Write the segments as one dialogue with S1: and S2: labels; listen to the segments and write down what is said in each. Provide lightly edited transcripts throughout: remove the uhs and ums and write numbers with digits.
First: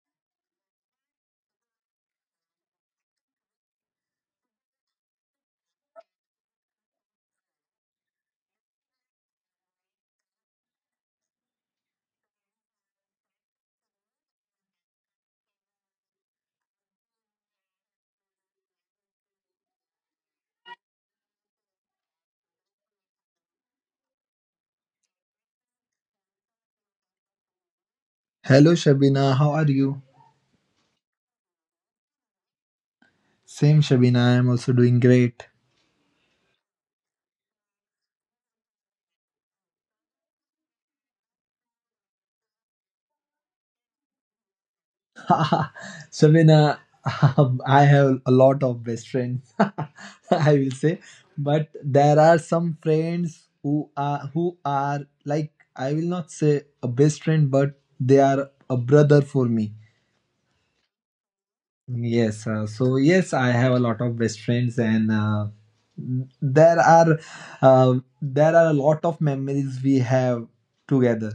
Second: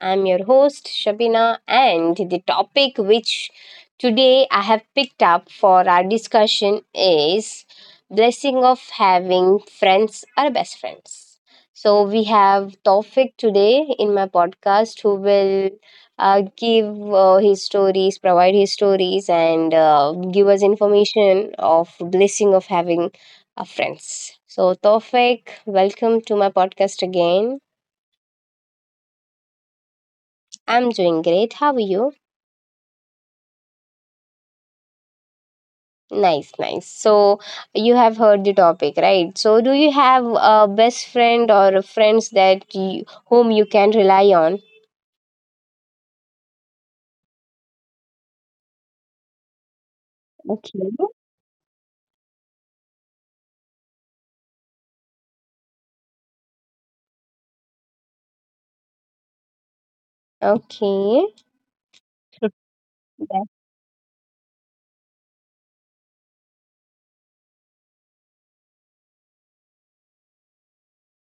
S1: I'm your host, Shabina, and the topic which today I have picked up for our discussion is blessing of having friends or best friends. So we have Tofik today in my podcast who will give his stories, provide his stories, and give us information of blessing of having our friends. So, Tofik, welcome to my podcast again.
S2: Hello Shabina, how are you?
S1: I'm doing great. How are you?
S2: Same Shabina, I am also doing great.
S1: Nice, nice. So, you have heard the topic, right? So, do you have a best friend or a friends whom you can rely on?
S2: Shabina, I have a lot of best friends, I will
S1: Okay.
S2: say, but there are some friends who are like I will not say a best friend, but they are a brother for me.
S1: Okay.
S2: Yes, so yes, I
S1: That-
S2: have a lot of best friends, and there are uh, there are a lot of memories we have together.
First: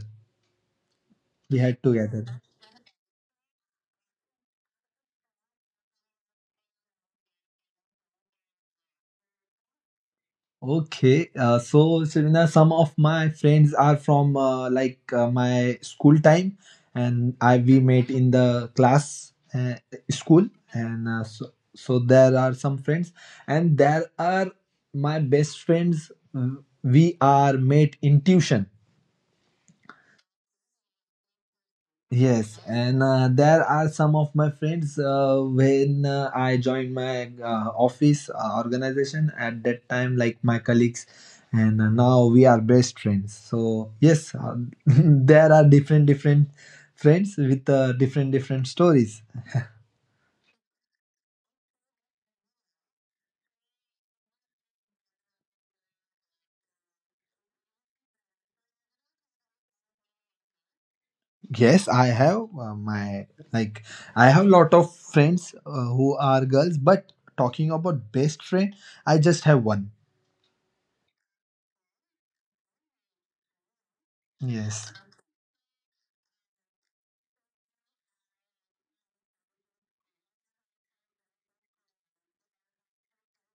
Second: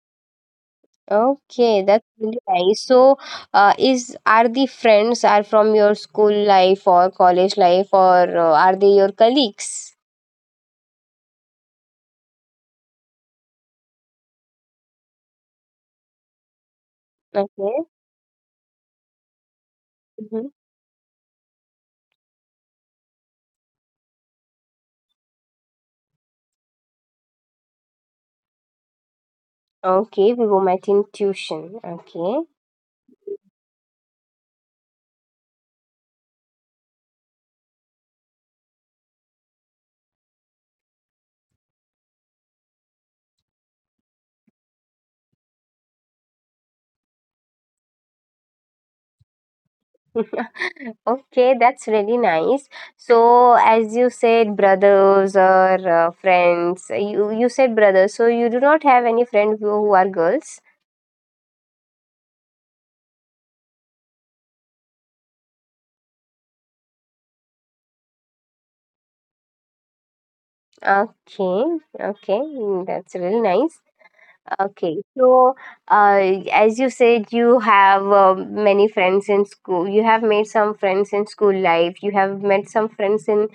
S2: We had
S1: Okay, that's
S2: together.
S1: really nice. So, is are the friends are from your school life or college life or are they your colleagues?
S2: Okay, so Serena, some of my friends are from like my school time, and I we
S1: Okay.
S2: met in the class school, and so there are some friends, and there are my best friends. We are met in tuition.
S1: Okay, Vivomatin tuition. Okay.
S2: Yes, and there are some of my friends when I joined my office organization at that time, like my colleagues, and now we are best friends. So yes, there are different friends with different stories.
S1: Okay, that's really nice. So, as you said, brothers or friends, you said brothers, so you do not have any friend who are girls.
S2: Yes, I have my like I have lot of friends who are girls, but talking about best friend, I just have one.
S1: Okay, okay, that's really nice.
S2: Yes,
S1: Okay, so uh, as you said, you have many friends in school. You have made some friends in school life. You have met some friends in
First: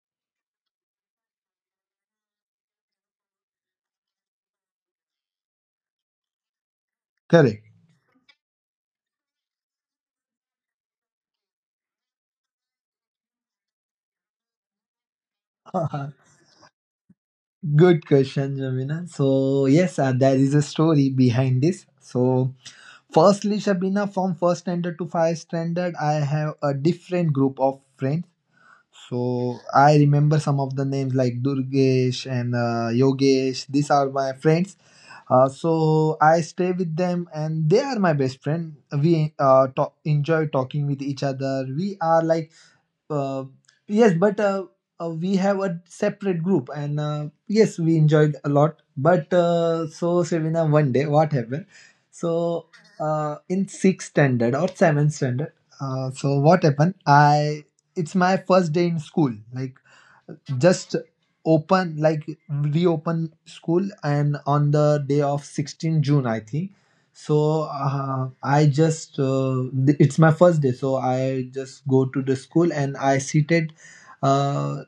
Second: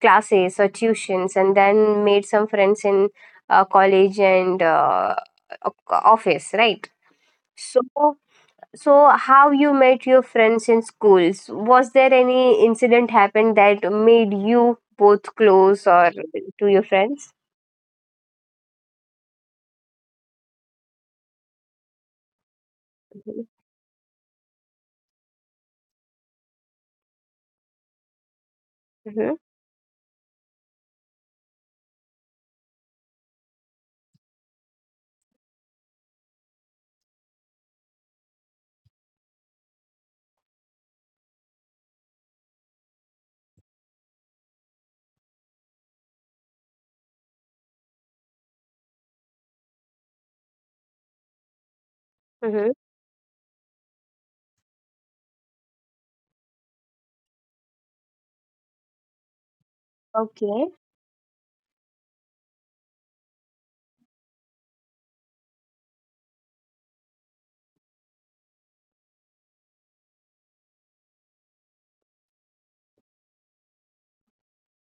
S1: classes or tuitions and then made some friends in college and office, right?
S2: correct.
S1: So so how you met your friends in schools, was there any incident happened that made you both close or to your friends?
S2: Good question, Shabina. So, yes, there is a story behind this. So,
S1: Mhm.
S2: firstly, Shabina, from first standard to five standard, I have a different group of friends.
S1: Mm-hmm.
S2: So, I remember some of the names like Durgesh and Yogesh. These are my friends. I stay with them and they are my best friend. We talk, enjoy talking with each other. We are like uh, yes, but we have a separate group, and yes, we enjoyed a lot. But so, Sevina, one day, what happened? So,
S1: Mm-hmm.
S2: in sixth standard or seventh standard, so what happened? I it's my first day in school, like
S1: Okay.
S2: just open like reopen school and on the day of 16th june, I think. So it's my first day, so I just go to the school and I seated uh,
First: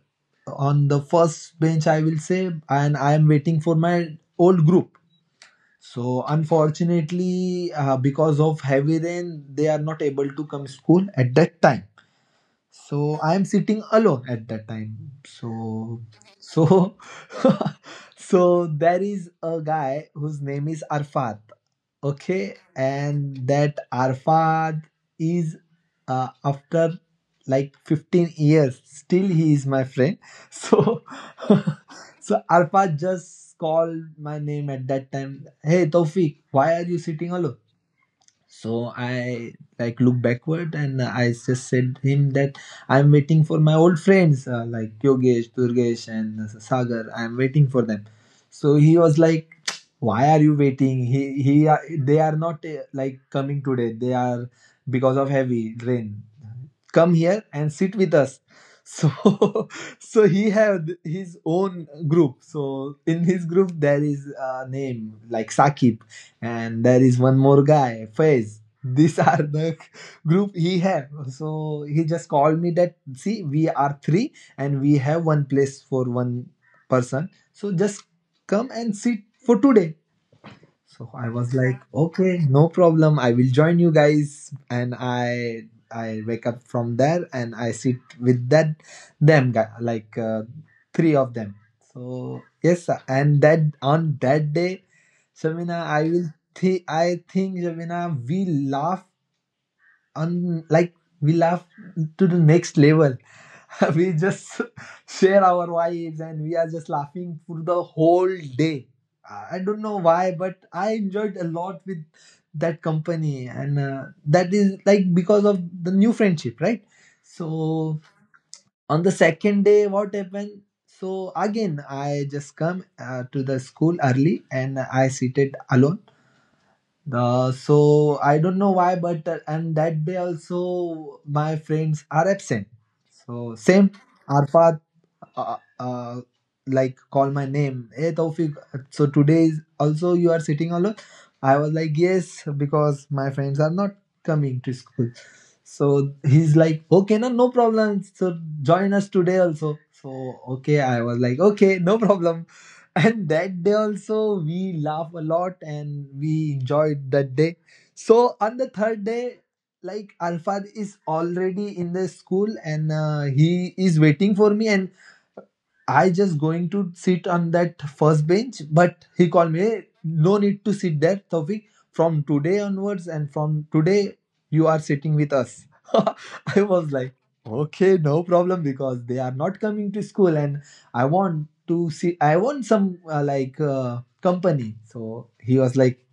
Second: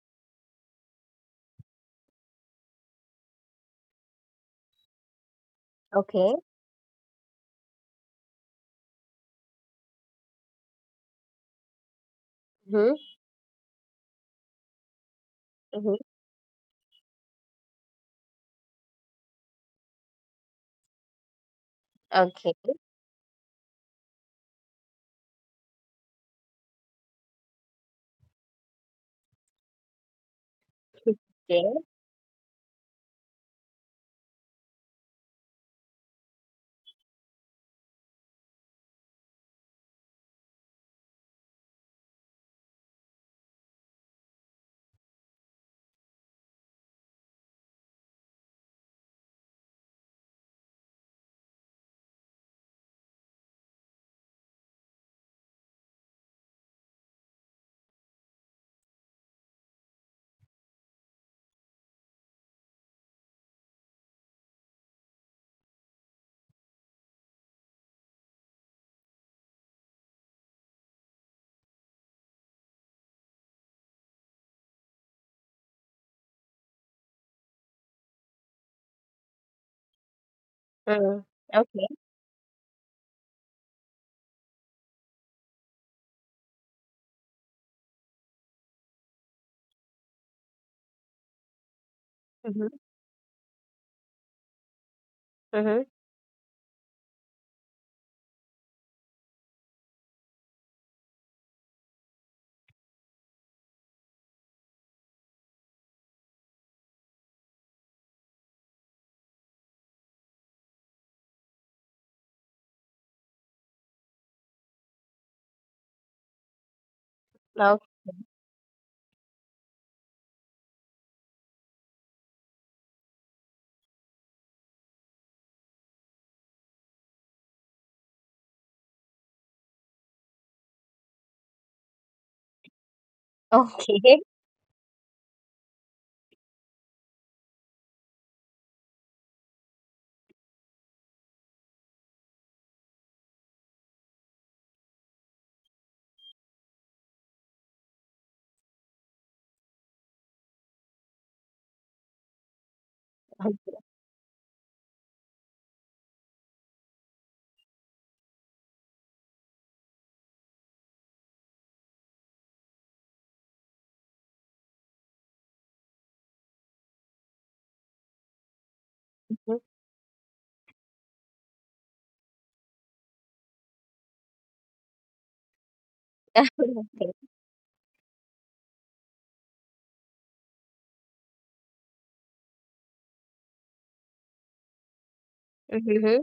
S2: on the first bench, I will say, and I am waiting for my old group. So
S1: Okay.
S2: unfortunately, because of heavy rain, they are not able to come school at that time.
S1: Mm-hmm.
S2: So I am sitting alone at that time.
S1: Mm-hmm.
S2: So so so there is a guy whose name is Arfat,
S1: Okay.
S2: okay? And that Arfat is, after like 15 years, still he is my friend. so
S1: Okay.
S2: so Arfat just called my name at that time, "Hey Tofik, why are you sitting alone?" So I like look backward and I just said him that I'm waiting for my old friends, like Yogesh, Durgesh, and Sagar, I'm waiting for them. So he was like, "Why are you waiting? They are not like coming today. They are because of heavy rain. Come here and sit with us." So so he had his own group. So in his group there is a name like Saqib, and there is one more guy Faiz. These are the group he have. So he just called me that, "See, we are three and we have one place for one person, so just come and sit for today." So
S1: Mm.
S2: I was like,
S1: Okay.
S2: okay, no problem. I will join you guys. And I wake up from there and I sit with that them guy, like three of them. So
S1: Mm-hmm.
S2: yes, sir, and that on that day,
S1: Mm-hmm.
S2: Shamina, I think Shamina, we laugh on like we laugh to the next level. We just share our vibes and we are just laughing for the whole day. I don't know why, but I enjoyed a lot with that company, and that is like because of the new friendship, right? So on the second day, what happened? So again, I just come to the school early, and I seated alone. So I don't know why, but and that day also my friends are absent. So same,
S1: Okay.
S2: Arfat uh, uh, uh, like call my name, "Hey Taufik, so today is also you are sitting alone?" I was like, "Yes, because my friends are not coming to school." So he's like, "Okay, no no problem, so join us today also." So okay, I was like okay, no problem. And that day also we laugh a lot and we enjoyed that day. So on the third day, like Alfad is already in the school and he is waiting for me, and I just going to sit on that first bench, but he called
S1: Okay.
S2: me, "Hey, no need to sit there, Taufik. From today onwards and from today, you are sitting with us." I was
S1: Okay.
S2: like, okay, no problem, because they are not coming to school, and I want some company. So he was like,
S1: Mm-hmm.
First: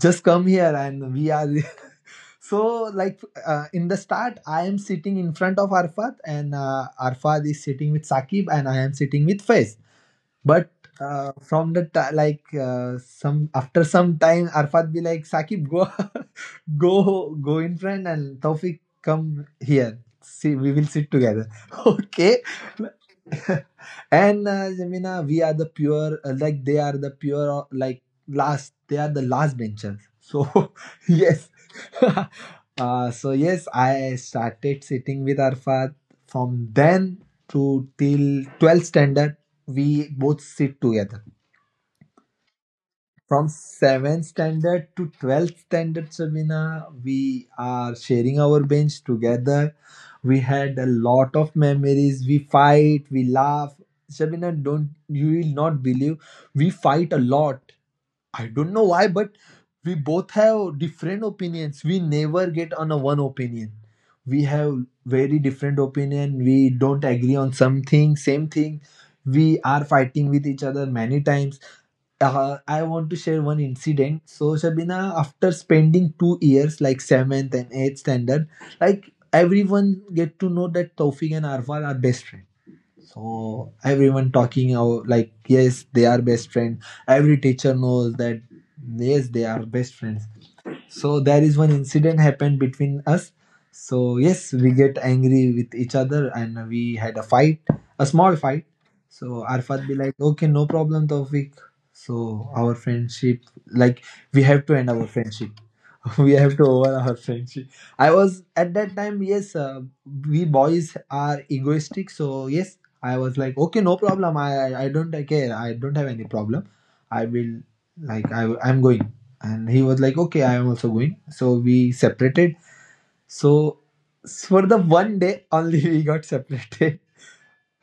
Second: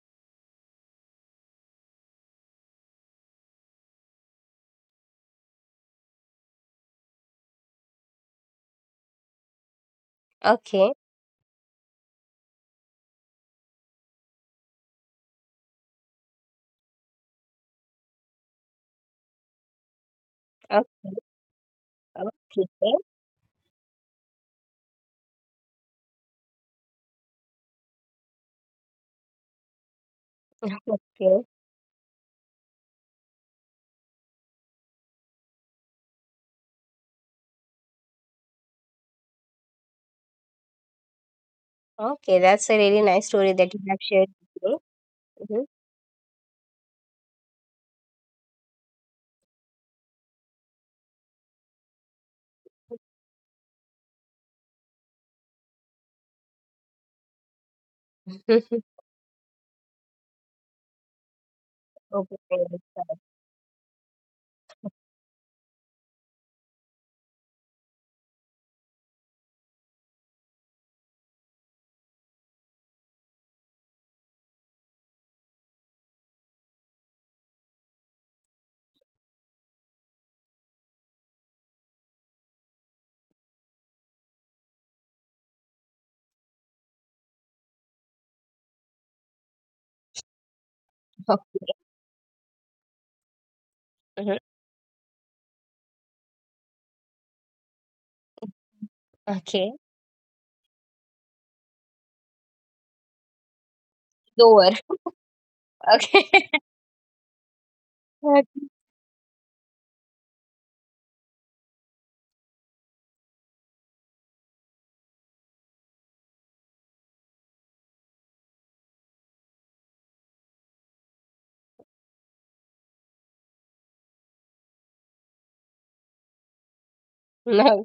S2: just come here and we are so like in the start I am sitting in front of Arfad, and Arfad is sitting with Saqib and I am sitting with Faiz. But
S1: Okay.
S2: from the ti like some after some time, Arfat be like, "Sakib, go, go, go in front, and Taufik come here. See, we will sit
S1: Okay.
S2: together." Okay.
S1: Okay.
S2: And Jamina, we are the pure, they are the pure, last, they are the last benchers. So
S1: Okay.
S2: yes. So yes, I started sitting with Arfat from then to till 12th standard. We both sit together.
S1: Okay, that's a really nice
S2: From
S1: story that you have
S2: 7th
S1: shared with me.
S2: standard to 12th standard, Sabina, we are sharing our bench together. We had a lot of memories. We
S1: Mm-hmm.
S2: fight, we laugh. Sabina, don't you will not believe, we fight a lot. I don't know why, but we both have different opinions. We
S1: Okay.
S2: never get on a
S1: I
S2: one opinion. We have very different opinion. We don't agree on something, same thing. We are fighting with each other many times. I want to share one incident. So Shabina, after spending 2 years, like seventh and eighth standard, like everyone get to know that Taufik and Arfan are best friends. So everyone talking out like yes, they are best friends. Every teacher knows that yes, they are best friends. So
S1: Oh,
S2: there is one incident happened between us. So
S1: mhm.
S2: yes, we get angry with each other and we had a fight, a small fight. So
S1: Okay.
S2: Arfat be like, "Okay, no problem Tawfiq, so our friendship, like we have
S1: Door.
S2: to end our friendship. We have
S1: Okay.
S2: to over our friendship." I was
S1: Okay.
S2: at that time, yes, we boys are egoistic, so yes, I was like, okay, no problem. I don't care. I don't have any problem. I will like I'm going. And he was like, okay, I am also going. So we separated. so for the one day only, we got separated.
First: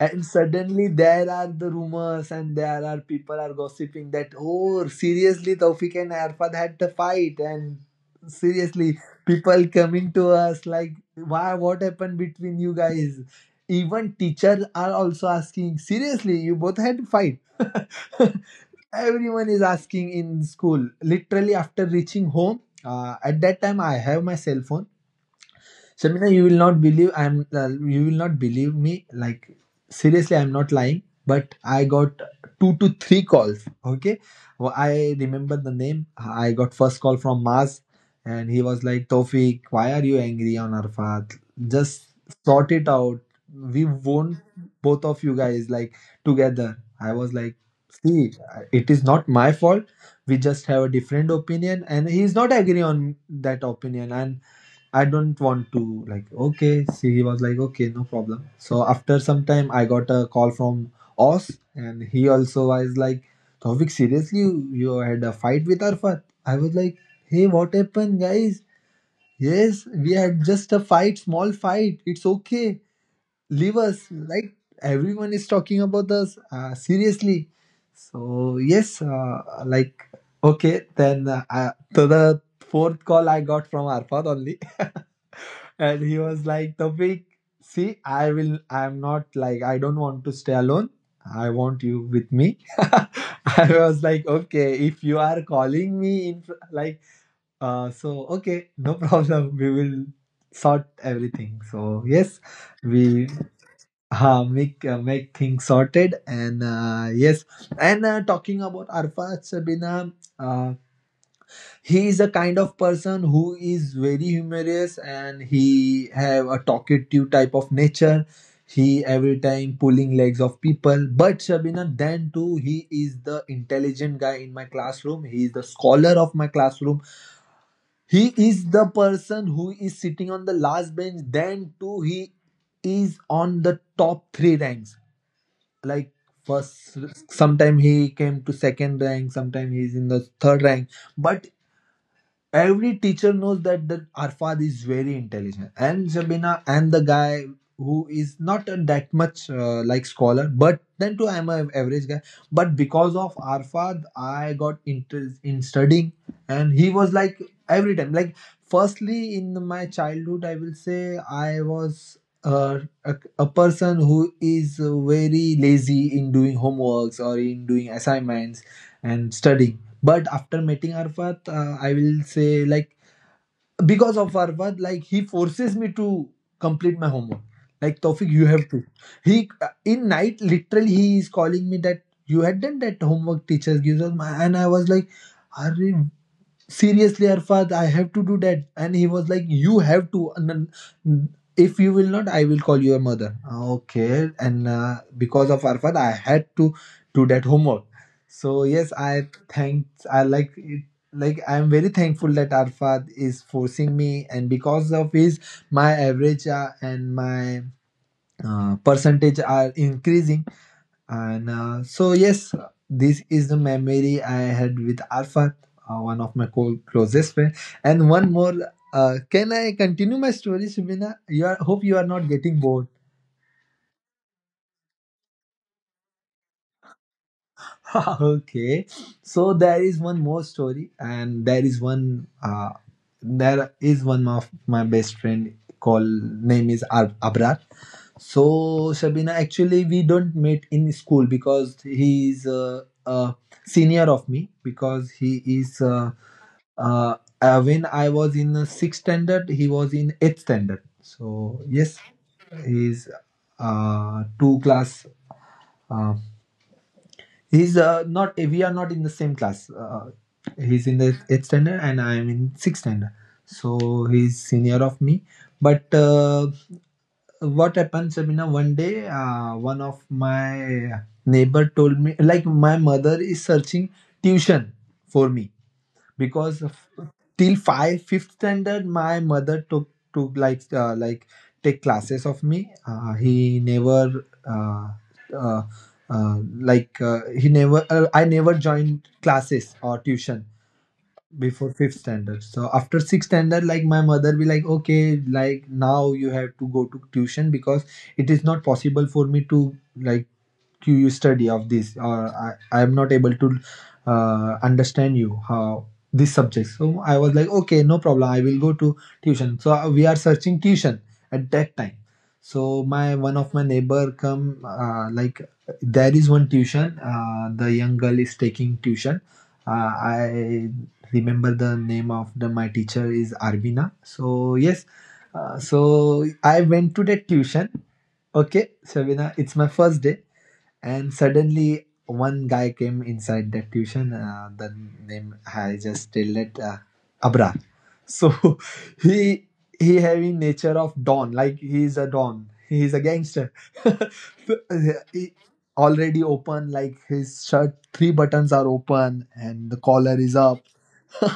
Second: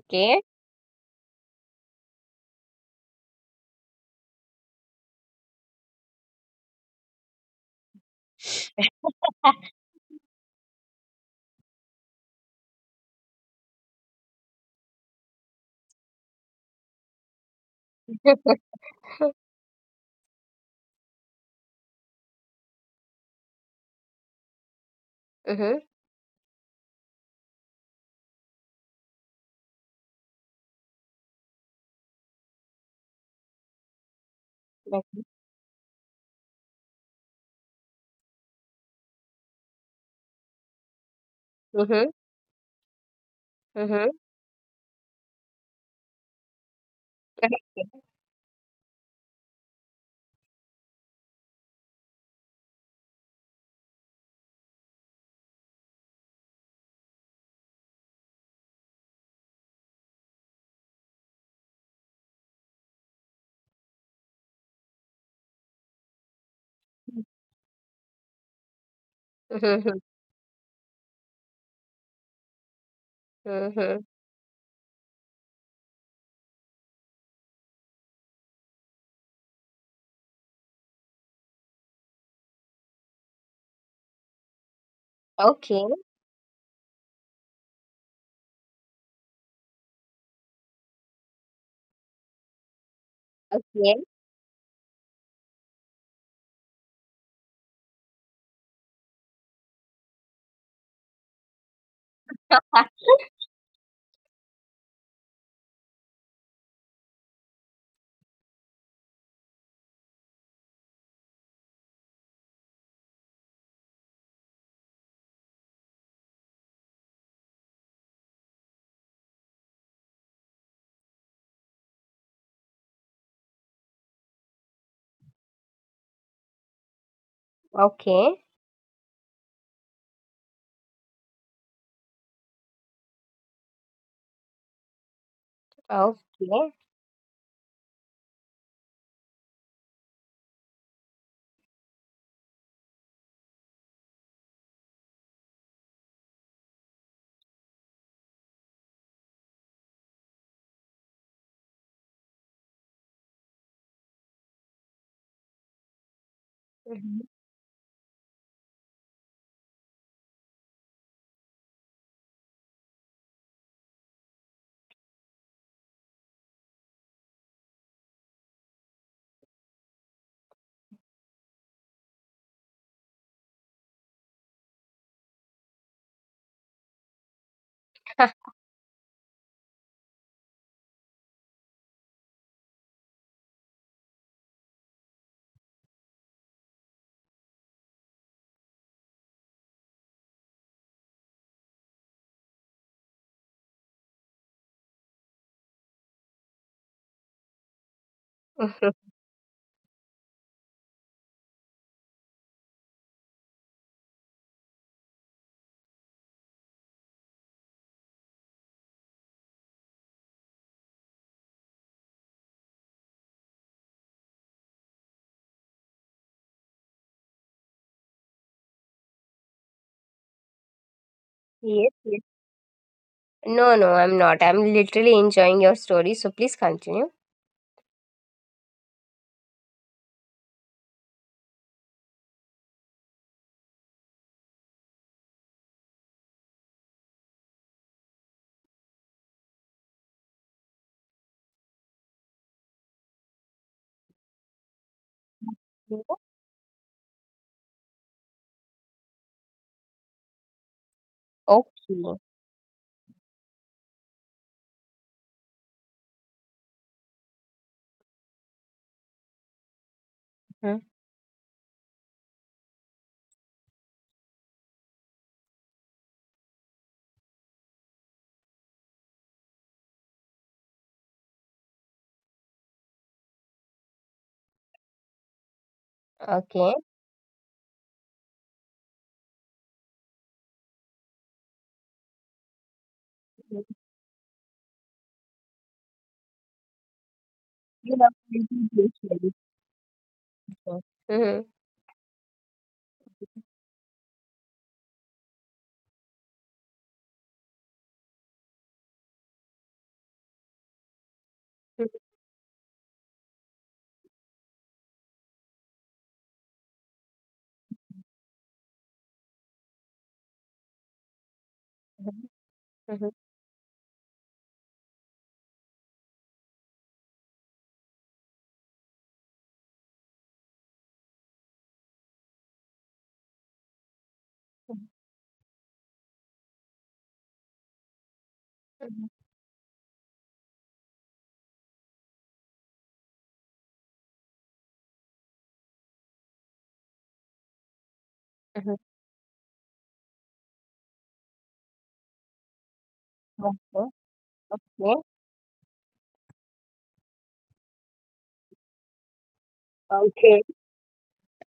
S2: And suddenly there are the rumors and there are people are gossiping that, oh seriously, Taufik and Arfad had the fight, and seriously people coming to us like, "Why, what happened between you guys?" Even teachers are also asking, "Seriously, you both had fight?" Everyone is asking in school literally. After reaching home, at that time I have my cell phone.
S1: Mm-hmm.
S2: Shamina, you will not believe I'm. You will not believe me. Like seriously, I'm not lying. But I got two to three calls. Okay, well, I remember the name. I got first call from Maz, and he was like, "Tofik, why are you angry on Arfat?
S1: Mm-hmm.
S2: Just sort it out. We
S1: Mm-hmm.
S2: won both of you guys like together." I was like,
S1: Okay.
S2: "See, it is not my fault. We just have a different opinion, and he's not agree on that opinion and." I don't want to like okay. See, he was like okay, no problem. So after some time, I got a call from Oz, and he also was like, "Tovik, seriously, you had a fight with Arfat?" I was like,
S1: Mm-hmm.
S2: "Hey, what happened, guys? Yes, we had just a fight, small fight. It's okay. Leave
S1: Mm-hmm.
S2: us. Like everyone is talking about us. Seriously." So yes, okay. Then to the fourth call I got from Arfat only.
S1: Okay.
S2: And he was like, "Tawfiq, see I will I'm not like I don't want to stay alone, I want you with me." I
S1: Okay.
S2: was like, "Okay, if you are calling me in fr- like so okay, no problem, we will sort everything." So yes,
S1: Ha.
S2: we make things sorted, and yes. And talking about Arfa, Sabina, he is a kind of person who is very humorous, and he have a talkative type of nature. He every time pulling legs of people, but Shabina, then too he is the intelligent guy in my classroom. He is the scholar of my classroom. He
S1: Okay.
S2: is the person who is sitting on the last bench, then too he is on the top three ranks. Like,
S1: Okay.
S2: first, sometime he came to second rank, sometime he is in the third rank. But every teacher knows that the Arfad is very intelligent, and Zabina, and the guy who is not a that much like scholar, but then too I'm an average guy. But because of Arfad, I got interest in studying, and he was
S1: Mm-hmm.
S2: like every time. Like, firstly, in my childhood, I will say I was. A person who is very lazy in doing homeworks or in doing assignments and studying. But after meeting Arfat, I will say, like, because of Arfat, like, he forces me to complete my homework. Like, "Tofik, you have to." He in night literally he is calling me that, "You had done that homework teacher gives us, my-" and I was like, "Arre, seriously Arfad, I have to do that." And he was like, "You have to, and then, if you will not, I will call your mother, okay?" And because of Arfad, I had to do that homework. So yes, I thanked, I like it. Like, I'm very thankful that Arfad is forcing me, and because of his, my average and my percentage are increasing. And so, yes, this is the memory I had with Arfat, one of my closest friends. And one more, can I continue my story, Subina? You are, hope
S1: Yes,
S2: you are
S1: yes.
S2: not getting bored.
S1: No, no, I'm not. I'm literally enjoying your story. So please continue.
S2: Okay, so there is one more story, and there is one of my best friend called name is Abrar. So, Shabina, actually, we don't meet in school because he is a senior of me. Because he is
S1: Mhm.
S2: uh, when I was in the sixth standard, he was in eighth standard. So yes,
S1: Okay.
S2: he is two class, uh, he's not. We are not in the same class.
S1: Mhm.
S2: He's in the eighth standard, and I am in sixth standard. So he's senior of me. But what happened, Sabina? One day, one of my neighbor told me, like, my mother is searching tuition for me,
S1: Okay.
S2: because of, till five fifth standard my mother took like, like, take classes of me. Uh, he
S1: You
S2: never
S1: know,
S2: I
S1: we
S2: never
S1: do this
S2: joined
S1: here
S2: classes or tuition
S1: before. Mhm.
S2: before fifth standard. So after sixth standard, like, my mother be like, "Okay, like, now you have to go to tuition because it is not possible for me to, like, to you study of this, or I am not able to understand you how this subject." So I was like, "Okay, no problem, I will go to tuition." So we are searching tuition at that time.
S1: Mhm.
S2: So
S1: Mhm.
S2: my one of my neighbor come, like, there is one tuition, the young girl is taking tuition. I remember, the name of the my teacher is Arvina. So yes, so I went to that tuition. Okay,
S1: Mhm.
S2: Shabina, it's my first day, and suddenly one guy came inside that tuition. The name I just tell it, Abra. So
S1: Mhm.
S2: he he having nature of don, like he is a don. He is a
S1: Uh,
S2: gangster.
S1: uh,
S2: So,
S1: yeah,
S2: he already open, like, his shirt three buttons are open and the collar
S1: okay.
S2: is up.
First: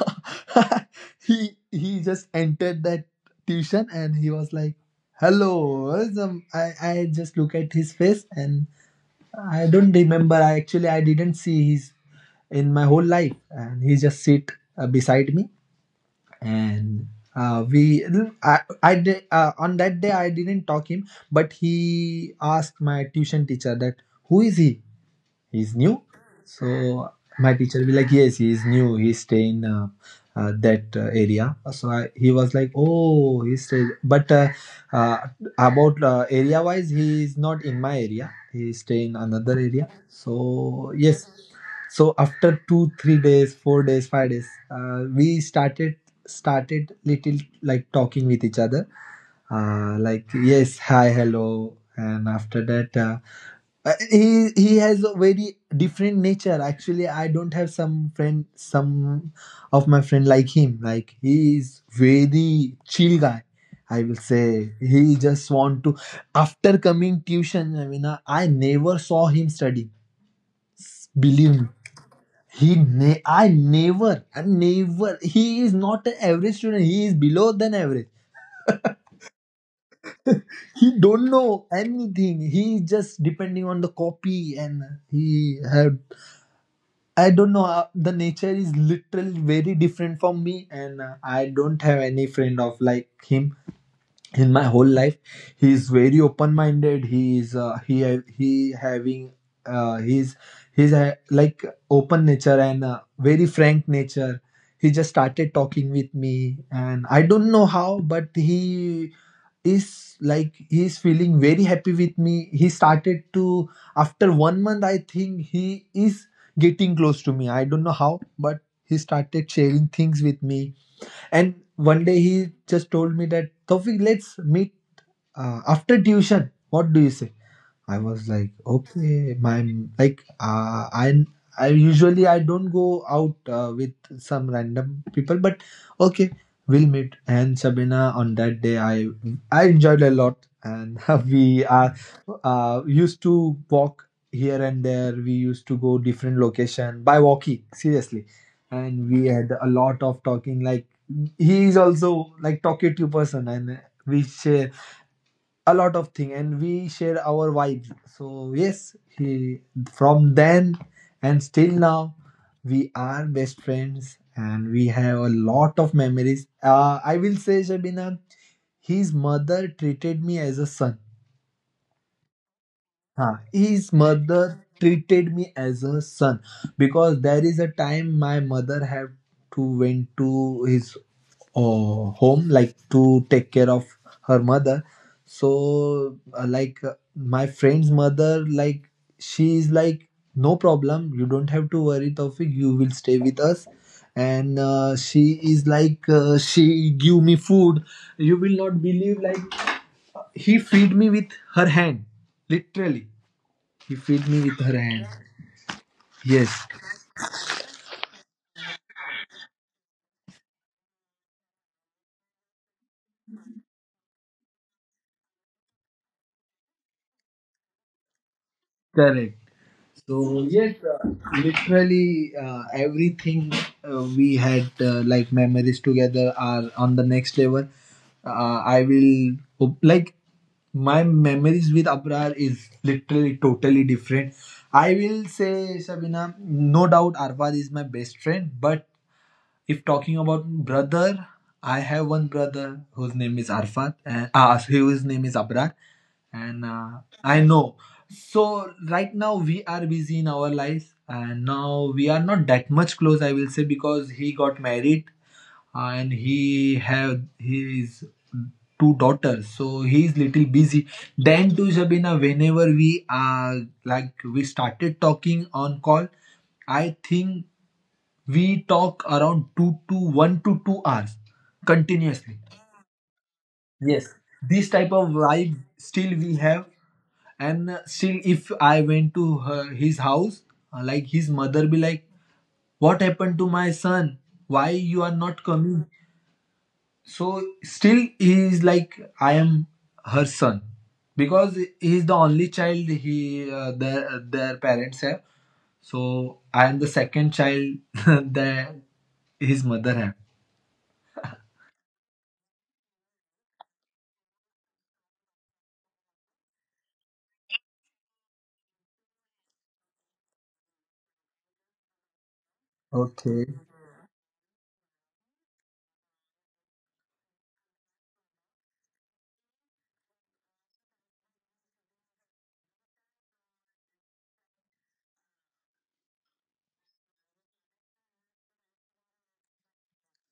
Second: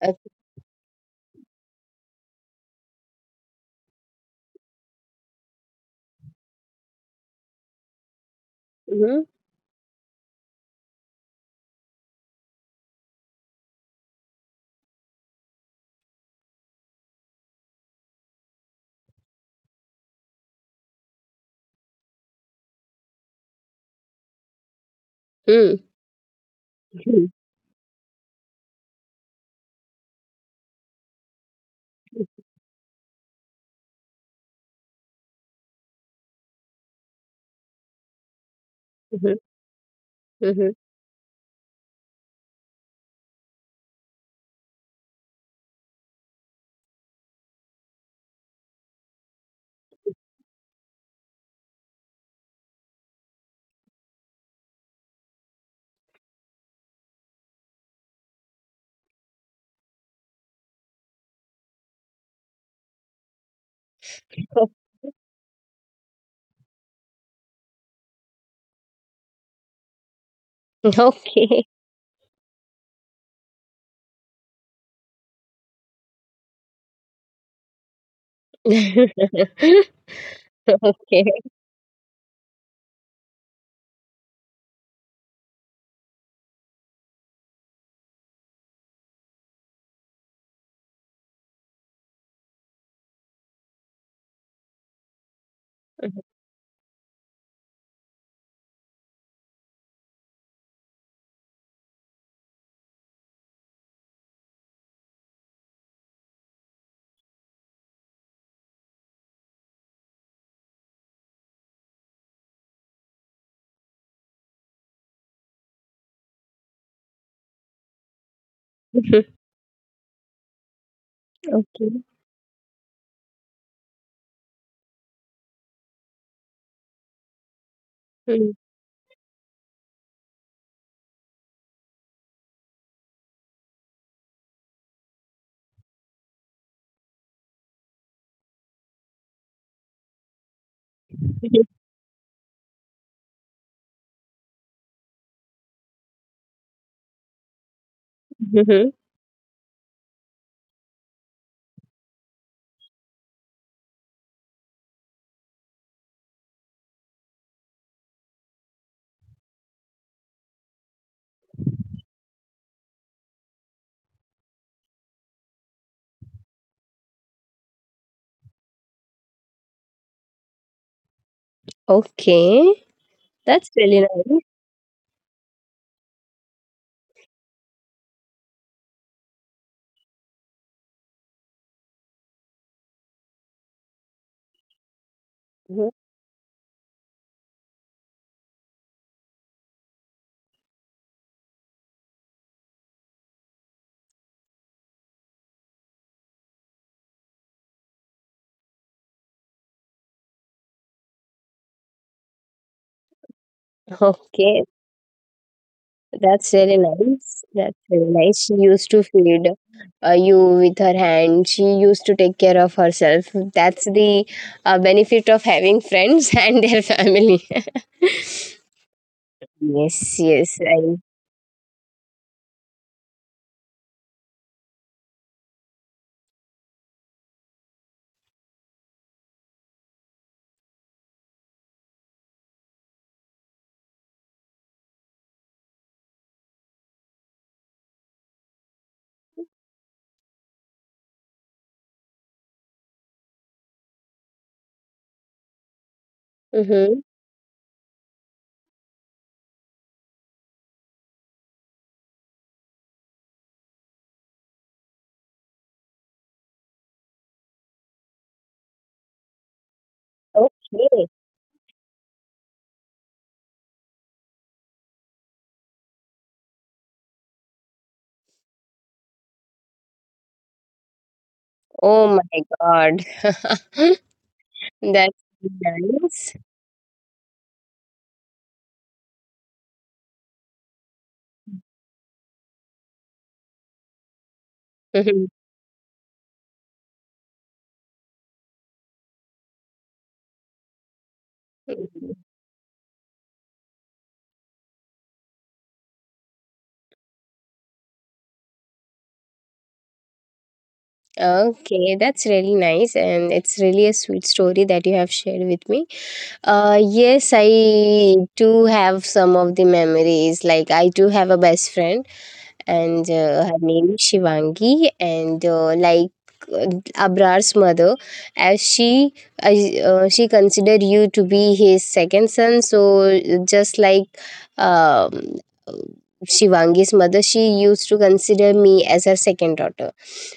S1: Uh,
S2: He just entered that tuition, and he was like, "Hello." I just look at his face and
S1: mhm.
S2: I don't remember. I actually I didn't see his in my whole life, and he just sit beside me and. We on that day I didn't talk him, but he asked my tuition teacher that, "Who is he?" He's
S1: Mm.
S2: new. So
S1: Mhm.
S2: my teacher be like, "Yes, he's new, he's staying that, area." So he was like, "Oh, he stay, but uh, about, area wise he is not in my area, he stay in
S1: Mhm.
S2: another area."
S1: Mhm.
S2: So yes, so after 2 3 days, 4 days, 5 days, we started little, like, talking with each other. Like, yes, hi, hello, and after that, he has a very different nature. Actually, I don't have some friend, some of my friend like him, like he is very chill guy. I will say, he just want to after coming tuition, I mean, I never saw him study, believe
S1: Okay.
S2: me. He ne- I never I never He is not an average student, he is below than average. He
S1: Okay.
S2: don't know anything, he is just depending on the copy and he have, I don't know. The nature is literally very different from me, and I don't have any friend of like him in my whole life. He is very
S1: Mhm.
S2: open-minded. He is he having, uh, he's he's like, open nature, and very frank nature. He just started talking with me, and I don't know how, but he is like, he's feeling very happy with me. He started to, after one month I think he is getting close to me, I don't know how, but he started sharing things with me. And
S1: Okay.
S2: one day, he just told me that, "Tofik, let's meet after tuition, what do you say?" I was
S1: Mhm.
S2: like, "Okay, my, like uh, I I usually I don't go out with some random people, but okay, we'll meet." And Sabina, on that day, I enjoyed a lot, and
S1: Mhm.
S2: we are used to walk here and there. We used to go different location by walking, seriously.
S1: Mhm.
S2: And we had a lot of talking. Like, he is also like talkative person, and we share a lot of thing, and we share our vibes. So yes, he from then, and still now, we are best friends, and we have a lot of memories. I will say, Shabina, his mother treated me as a son.
S1: Okay.
S2: Huh.
S1: That's
S2: His
S1: really nice.
S2: mother treated me as a son because there is a time my mother had to went to his uh, home, like, to take care of her mother.
S1: Mhm.
S2: So like, my friend's mother, like, she is like, "No problem, you don't have to worry, Taufik, you will stay with us." And she is like, she give me food, you will not believe. Like, he feed me with her hand, literally, he feed me with
S1: Okay.
S2: her hand.
S1: That's
S2: Yes.
S1: really nice. That's really nice. She used to feed you with her hand. She used to take care of herself. That's the benefit of having friends and their family.
S2: Correct.
S1: Yes,
S2: So
S1: yes.
S2: yes, literally everything, we had, like, memories together are on the next level. Like, my memories with Abrar is literally totally different. I will say, Sabina, no doubt Arfad is my best friend, but if talking about brother, I have one brother whose name is Arfat, and his name is Abrar, and
S1: Mm-hmm.
S2: I know. So right now we are busy in our lives, and now we are not that much close. I will say, because he got married, and he have his two daughters, so he's little busy.
S1: Okay.
S2: Then too, Shabina, whenever we are like, we started talking on call, I think we talk around 2 to 1 to 2 hours
S1: Oh
S2: continuously.
S1: my God.
S2: Yes. This type of
S1: That's
S2: vibe still
S1: nice.
S2: we have. And still if I went to her, his house, like, his mother be like, "What happened to my son? Why you are
S1: Mhm.
S2: not coming?" So still he is like, "I am her son." Because he is the only child he their parents have. So I am the second child that his mother have.
S1: Okay, that's really nice. And it's really a sweet story that you have shared with me. Yes, I do have some of the memories. Like, I do have a best friend and
S2: Okay.
S1: her name is Shivangi. And like uh, Abrar's mother, as she as, she considered you to be his second son, so just like um, Shivangi's mother, she used to consider me as her second daughter.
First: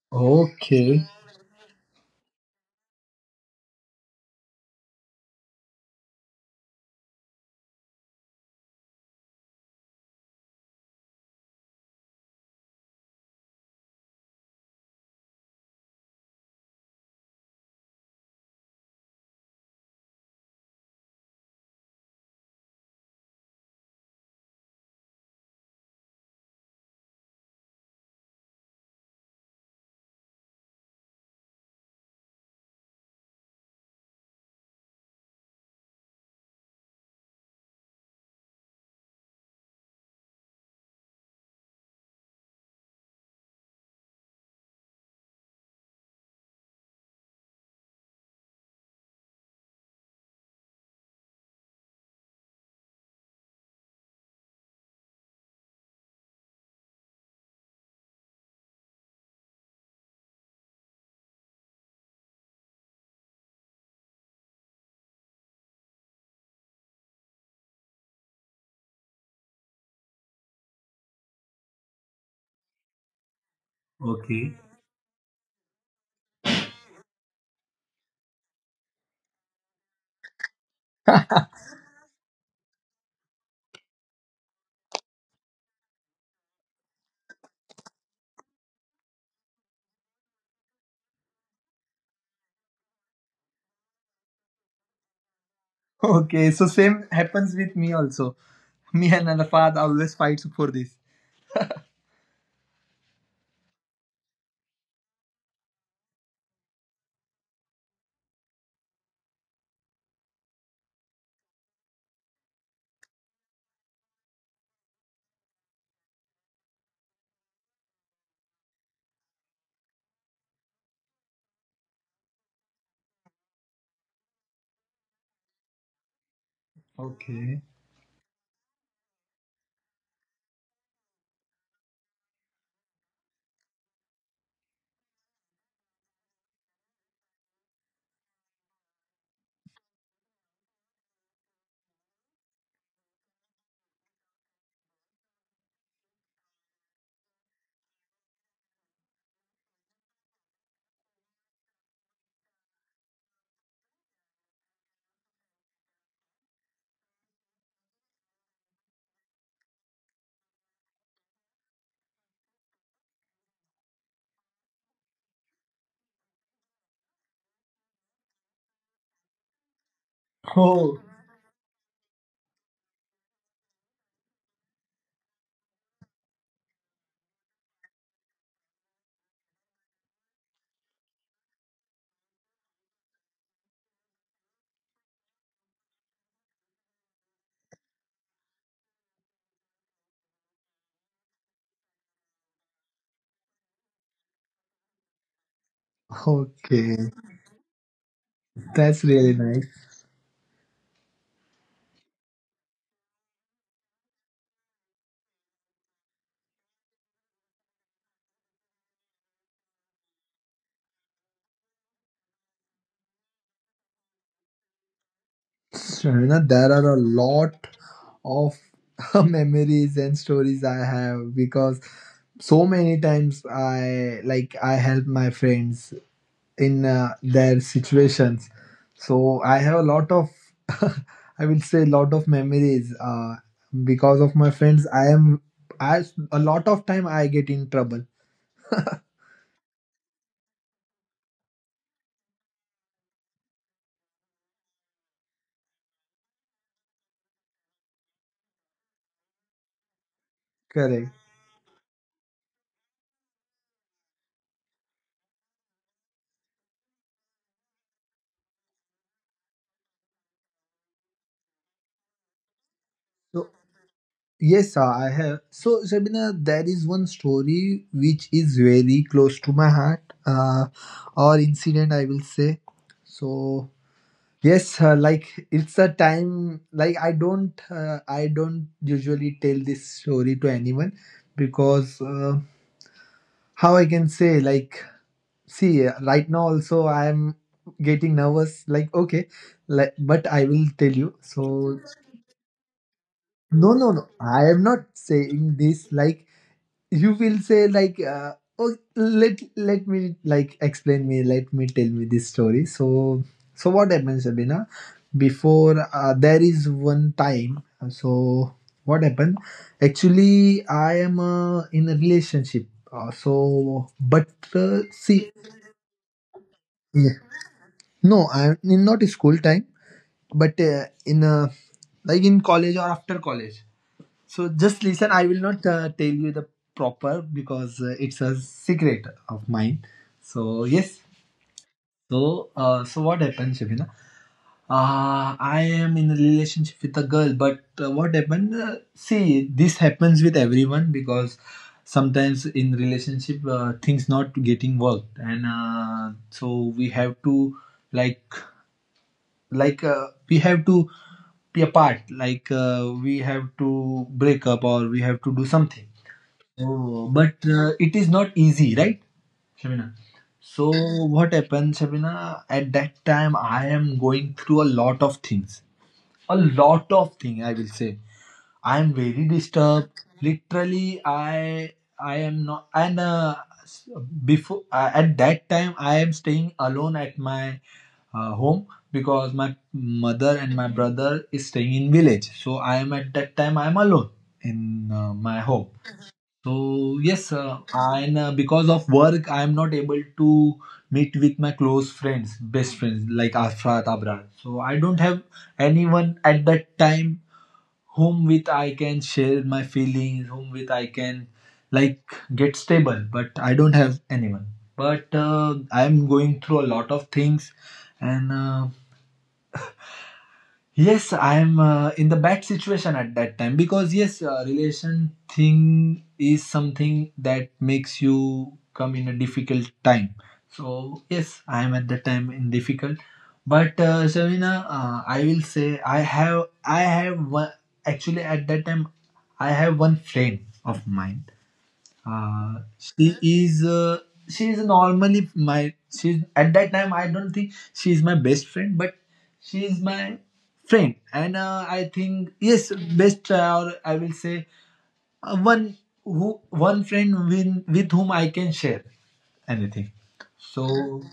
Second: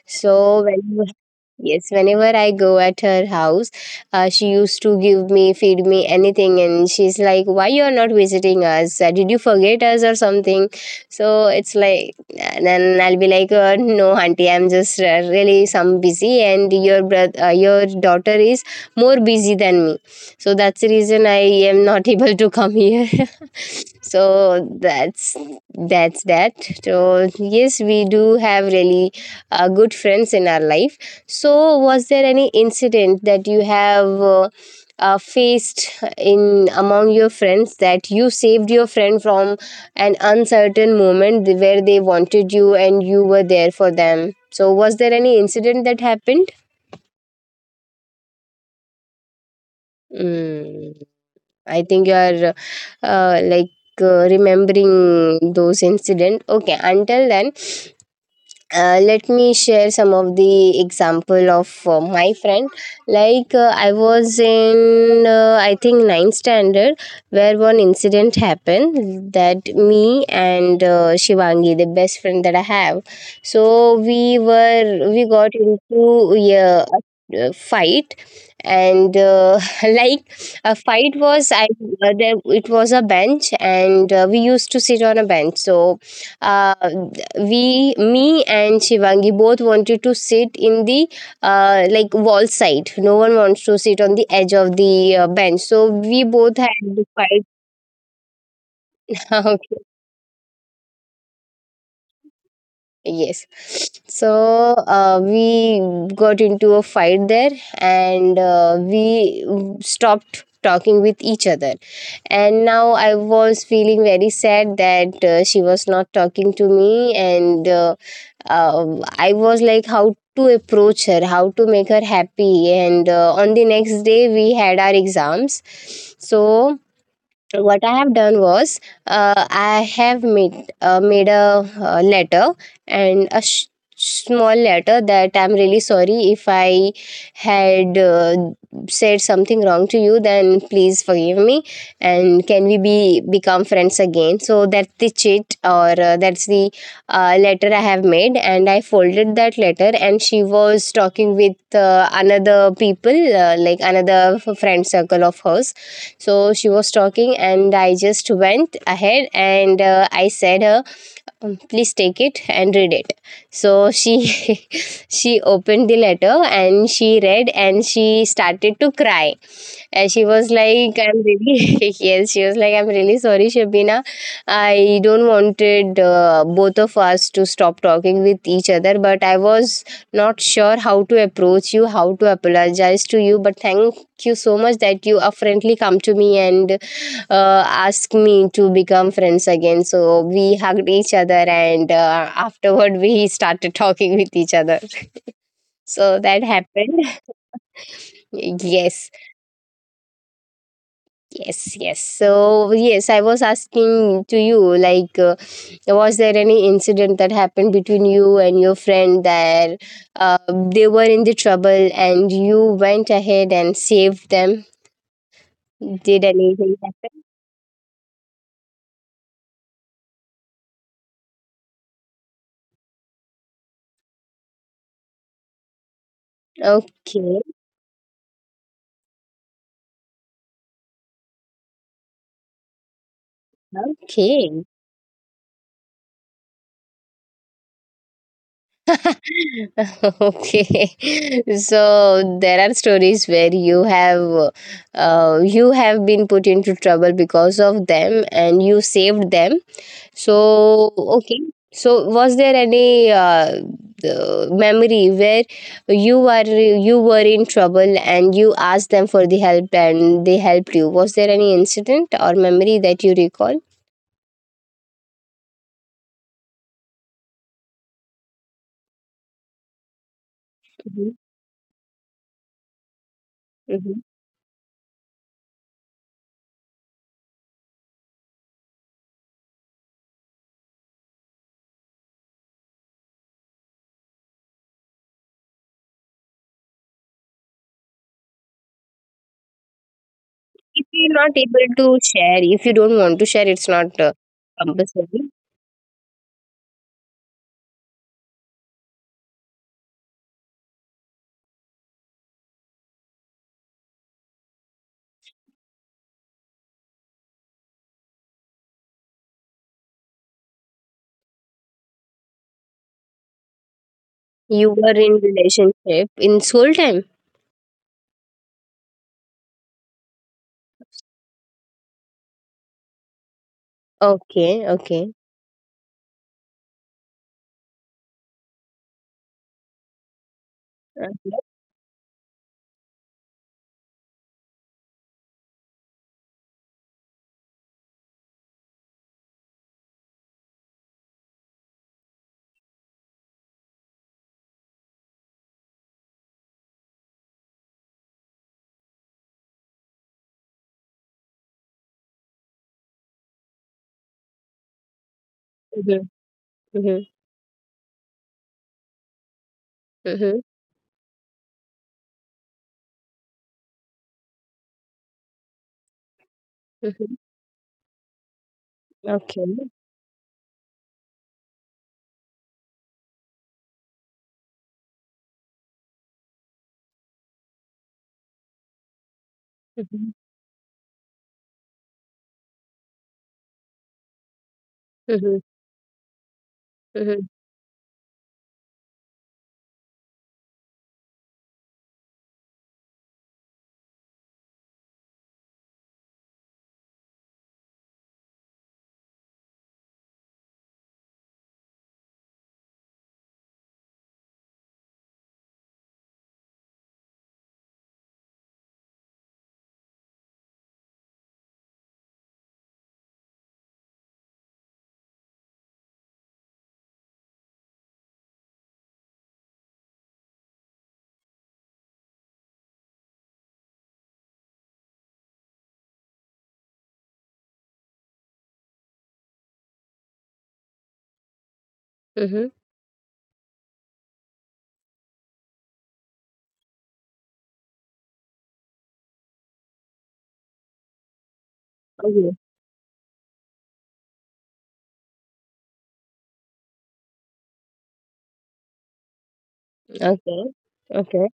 S1: So
S2: Okay.
S1: when yes, whenever I go at her house, she used to give me, feed me anything, and she's like, "Why you are not visiting us? Did you forget us or something?" So it's like and then I'll be like, "No, auntie, I'm just really some busy, and your daughter is more busy than me, so that's the reason I am not able to come here." So that's that. So yes, we do have really good friends in our life. So was there any incident that you have, faced in among your friends that you saved your friend from an uncertain moment where they wanted you and you were there for them, so was there any incident that happened? mm, I think you are like remembering those incident. Okay, until then let me share some of the example of my friend. Like I was in I think ninth standard where one incident happened that me and Shivangi, the best friend that I have. So
S2: Okay.
S1: we got into yeah, a fight, and like a fight was I there, it was a bench and we used to sit on a bench. So uh, we me and Shivangi both wanted to sit in the like wall side. No one wants to sit on the edge of the bench, so we
S2: Okay.
S1: both
S2: So
S1: had the
S2: same
S1: fight.
S2: happens with me also. Me and Arafat
S1: Okay.
S2: always fight for this.
S1: Yes. So we got into a fight there, and we stopped talking with each other. And now I was feeling very sad that she was not talking to me. And I was like, how to approach her, how to make her happy. And on the next day, we had our exams. So
S2: Okay.
S1: what I have done was I have made a letter and a small letter that I'm really sorry if I had said something wrong to you. Then please forgive me, and can we be become friends again? So that's the chit, or that's the letter I have made, and I folded that letter, and she was talking with another people like another friend circle of hers. So she was talking, and I just went ahead and I said her, Please take it and read it." So she she opened the letter, and she read, and she started to cry, and she was like,
S2: Oh.
S1: I'm really, yes, she was like, I'm really sorry, Shabina. I don't wanted both of us to stop talking with each other, but I was not sure how to approach you, how to apologize to you. But thank you so much that you friendly come to me and ask me to become friends again. So we hugged each other, and afterward, we started talking with each other. So that
S2: Okay.
S1: happened.
S2: That's
S1: Yes.
S2: really nice.
S1: Yes, yes. So, yes, I was asking to you, like, was there any incident that happened between you and your friend that uh, they were in the trouble and you went ahead and saved them? Did
S2: Shravana, there
S1: anything
S2: are a
S1: happen?
S2: lot of memories and stories I have, because so many times I help my friends in
S1: Okay,
S2: their situations. So I have a lot of, I will say, lot of memories. Because of my
S1: okay.
S2: friends, I am I a lot of time I get in trouble.
S1: Okay. So there are stories where you have been put into trouble because of them and you saved them. So,
S2: Correct.
S1: okay. So, was there any the memory where you were in trouble and you asked them for the help and they helped you? Was there any incident or memory that you
S2: So,
S1: recall?
S2: yes, sir, I have. So, Shabina, there is one story which is very close to my heart,
S1: Hmm.
S2: or incident, I will say. So,
S1: Hmm.
S2: yes, like, it's a time. Like, I don't usually tell this story to anyone because how I can say, like, see, right now also I am getting nervous. Like, okay, like, but I
S1: If
S2: will tell
S1: you're not
S2: you.
S1: able to
S2: So,
S1: share, if you don't want to share, it's
S2: no,
S1: not
S2: no, no, I am not
S1: compulsory.
S2: saying this like you will say like, oh, let me, like, explain me, let me tell me this story. So so what happens, Sabina? Before, there is one time. So what happened? Actually I am in a relationship, so but
S1: You were in
S2: see,
S1: relationship in school time.
S2: yeah. No, I'm in not school time, but in like in college or after college.
S1: Okay,
S2: So just
S1: okay.
S2: listen, I will not tell you the proper because it's a secret of mine. So yes.
S1: Mm-hmm.
S2: So what happened, Shabina? I am in a relationship with a girl, but what happened? See, this happens with everyone because sometimes in relationship things not getting worked, and so we have to like we have to be apart, like we have to break up or we have to do something.
S1: Mm-hmm.
S2: Oh, but it is not easy, right, Shabina?
S1: Mm-hmm.
S2: So what happened, Shabina? At that time, I am going through a lot of things, a lot of thing, I will say. I'm very
S1: Okay.
S2: disturbed. Literally, I am not. And s- before at that time, I am staying alone at my home because my
S1: Mm-hmm.
S2: mother and my brother is staying in village. So I am, at that time I am alone in
S1: Mm-hmm.
S2: my home. So
S1: Mm-hmm.
S2: yes, and because of work, I am not able to meet with my close friends, best friends like Afra, Abrar. So I don't have anyone at that time whom with I can share my feelings, whom with I can like get stable. But I don't have anyone. But I'm going through a lot of things, and yes, I'm in the bad situation at that time because yes, relation thing is something that makes you come in a difficult time. So yes, I am at that time in difficult. But Shavina, I will say I have one, actually at that time I have one friend of mine. She is normally my, she's at that time I don't think she is my best friend, but she is my friend, and I
S1: Mm-hmm.
S2: think yes, best or I will say one who one friend with whom I can share anything.
S1: Okay.
S2: So
S1: Okay.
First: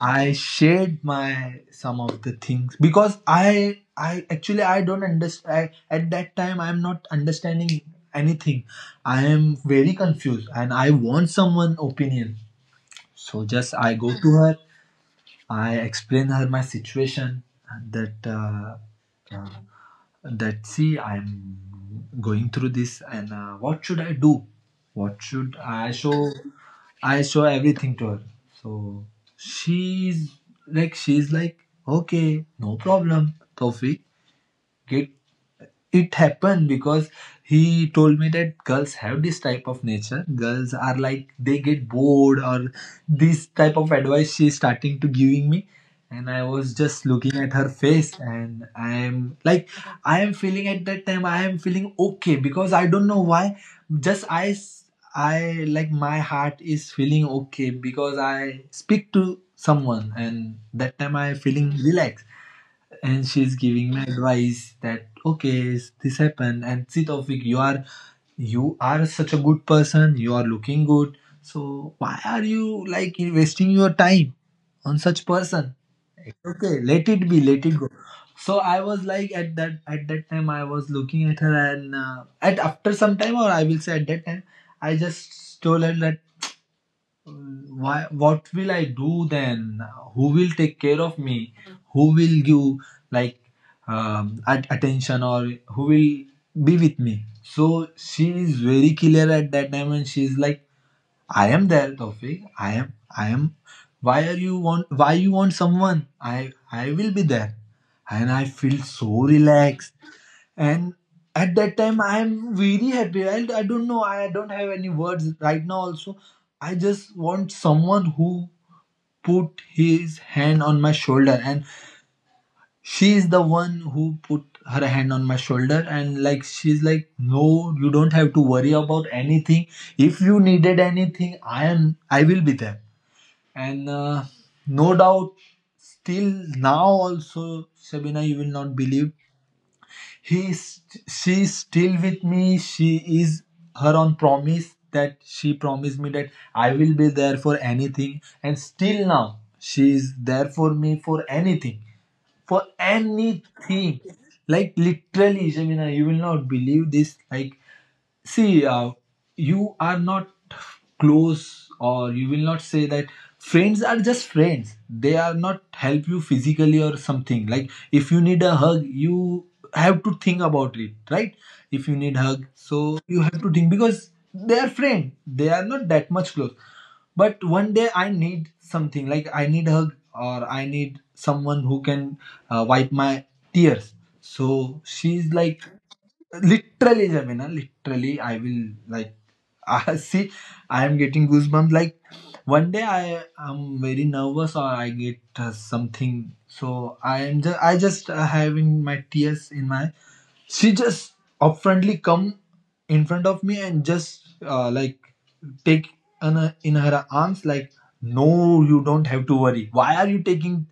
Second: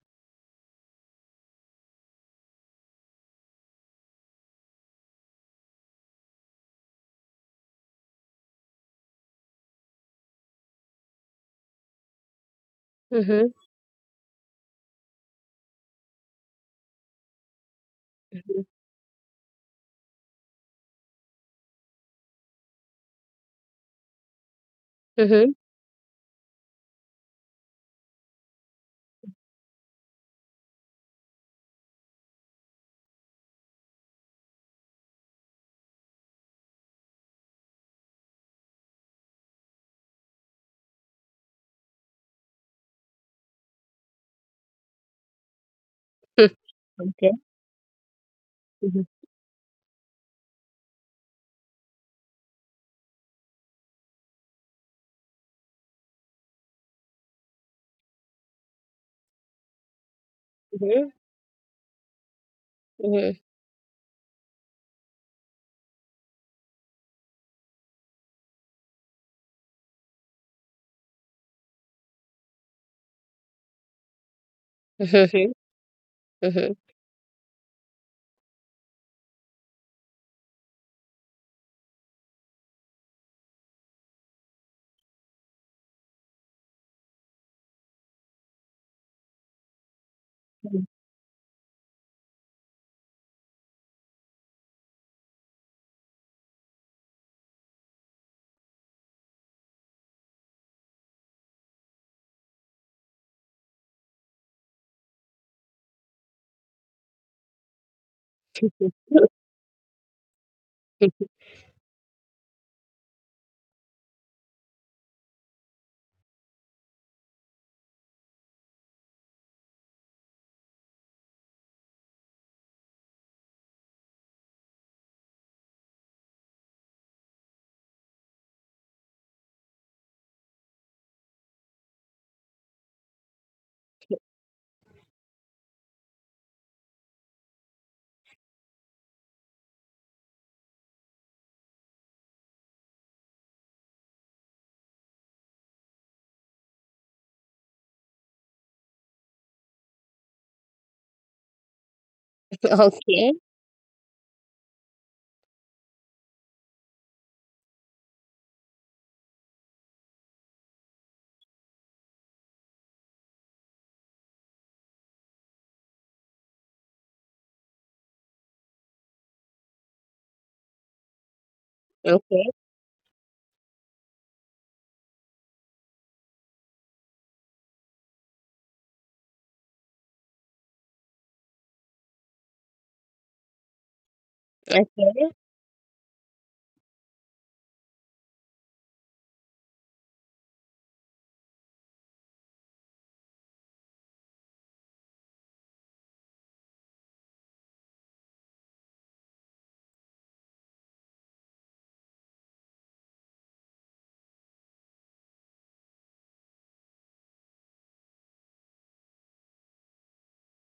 S2: I shared my some of the things because I actually I don't understand, at that time I'm not understanding anything. I am very confused and I want someone opinion. So
S1: Mhm.
S2: just I go to her. I explain her my situation that
S1: Mhm.
S2: uh, that see, I'm going through this, and what should I do? What
S1: Mhm. Hmm.
S2: should I show? I show everything to her. So she's like she's like, okay, no problem, Tawfiq, get it happened because he told me that girls have this type of nature, girls are like they get bored, or this type of advice she's starting to giving me, and I was just
S1: Okay.
S2: looking at her face, and I
S1: Mhm.
S2: am like, I am feeling, at that time I am feeling okay because I don't know why. Just I like my heart is feeling okay because I speak to someone, and that
S1: Mhm.
S2: time I feeling relaxed. And she's giving me advice that okay, this happened, and see Tawfiq, you are such a good person, you are looking good, so why are you like wasting your time on such
S1: Mhm.
S2: person?
S1: Mhm.
S2: Okay, let it be, let it go. So I was like, at that time I was looking at her, and at after some time, or I will say at that time, I just told her that, why, what will I do then? Who will take
S1: Mhm.
S2: care of me? Who will give, like, attention, or who will be with me? So she is very clear at that time, and she is like, I am there, Tawfiq. I am, why are you want, why you want someone, I will be there. And I feel so relaxed. And at that time, I am very happy. I don't know. I don't have any words right now. Also, I just want someone who put his hand on my shoulder, and she is the one who put her hand on my shoulder, and like she's like, no, you don't have to worry about anything. If you needed anything, I am, I will be there. And no doubt, still now also, Sabina, you will not believe. He's she's still with me. She is, her on promise that she promised me that I will be there for anything, and still now she is there for me for anything, for
S1: Okay.
S2: anything. Like literally, Jamina, you will not believe this. Like see, you are not close, or you will not say that friends are just friends. They are not help you physically or something. Like if you need a hug, you have to think about it, right? If you need
S1: Okay.
S2: hug, so you have to think because they are friend. They are not that much close. But one day I need something like I need hug or I need someone who can wipe my tears. So she's like. Literally, Jamina, literally, I will like. I see, I am getting goosebumps. Like one day, I am very nervous or I get something. So I am just, I just having my tears in my. She just upfrontly come in front of me and just like take in her arms, like, no, you don't have to worry, why are you taking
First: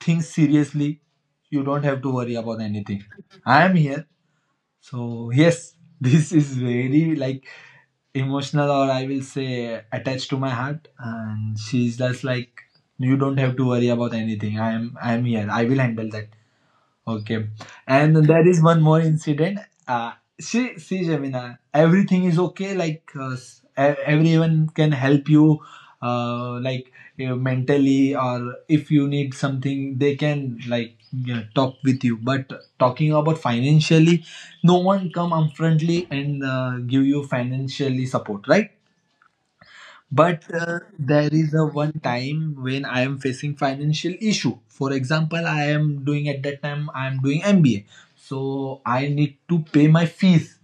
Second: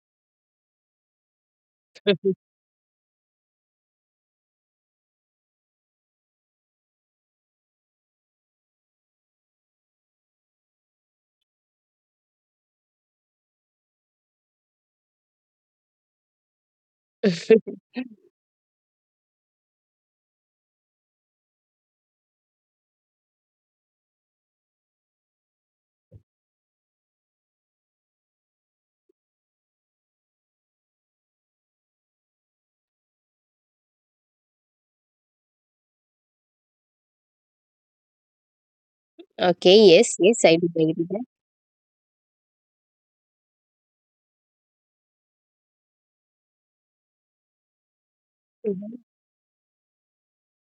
S2: things seriously, you don't have to
S1: Okay.
S2: worry about anything, I am here. So yes, this is very like emotional, or I will say attached to my heart, and she's just like, you don't have to worry about anything. I am here. I will handle that. Okay. And there is one more incident. Uh, see, Jamina, everything is okay. Like everyone can help you, like mentally, or if you need something, they can like talk with you. But talking about financially, no one come upfrontly and give you financially support, right?
S1: Okay. Yes.
S2: But
S1: Yes. I do agree with that.
S2: there is a one time when I am facing financial issue. For example, I am doing, at that time I am doing MBA, so
S1: Mhm.
S2: I need to pay my fees.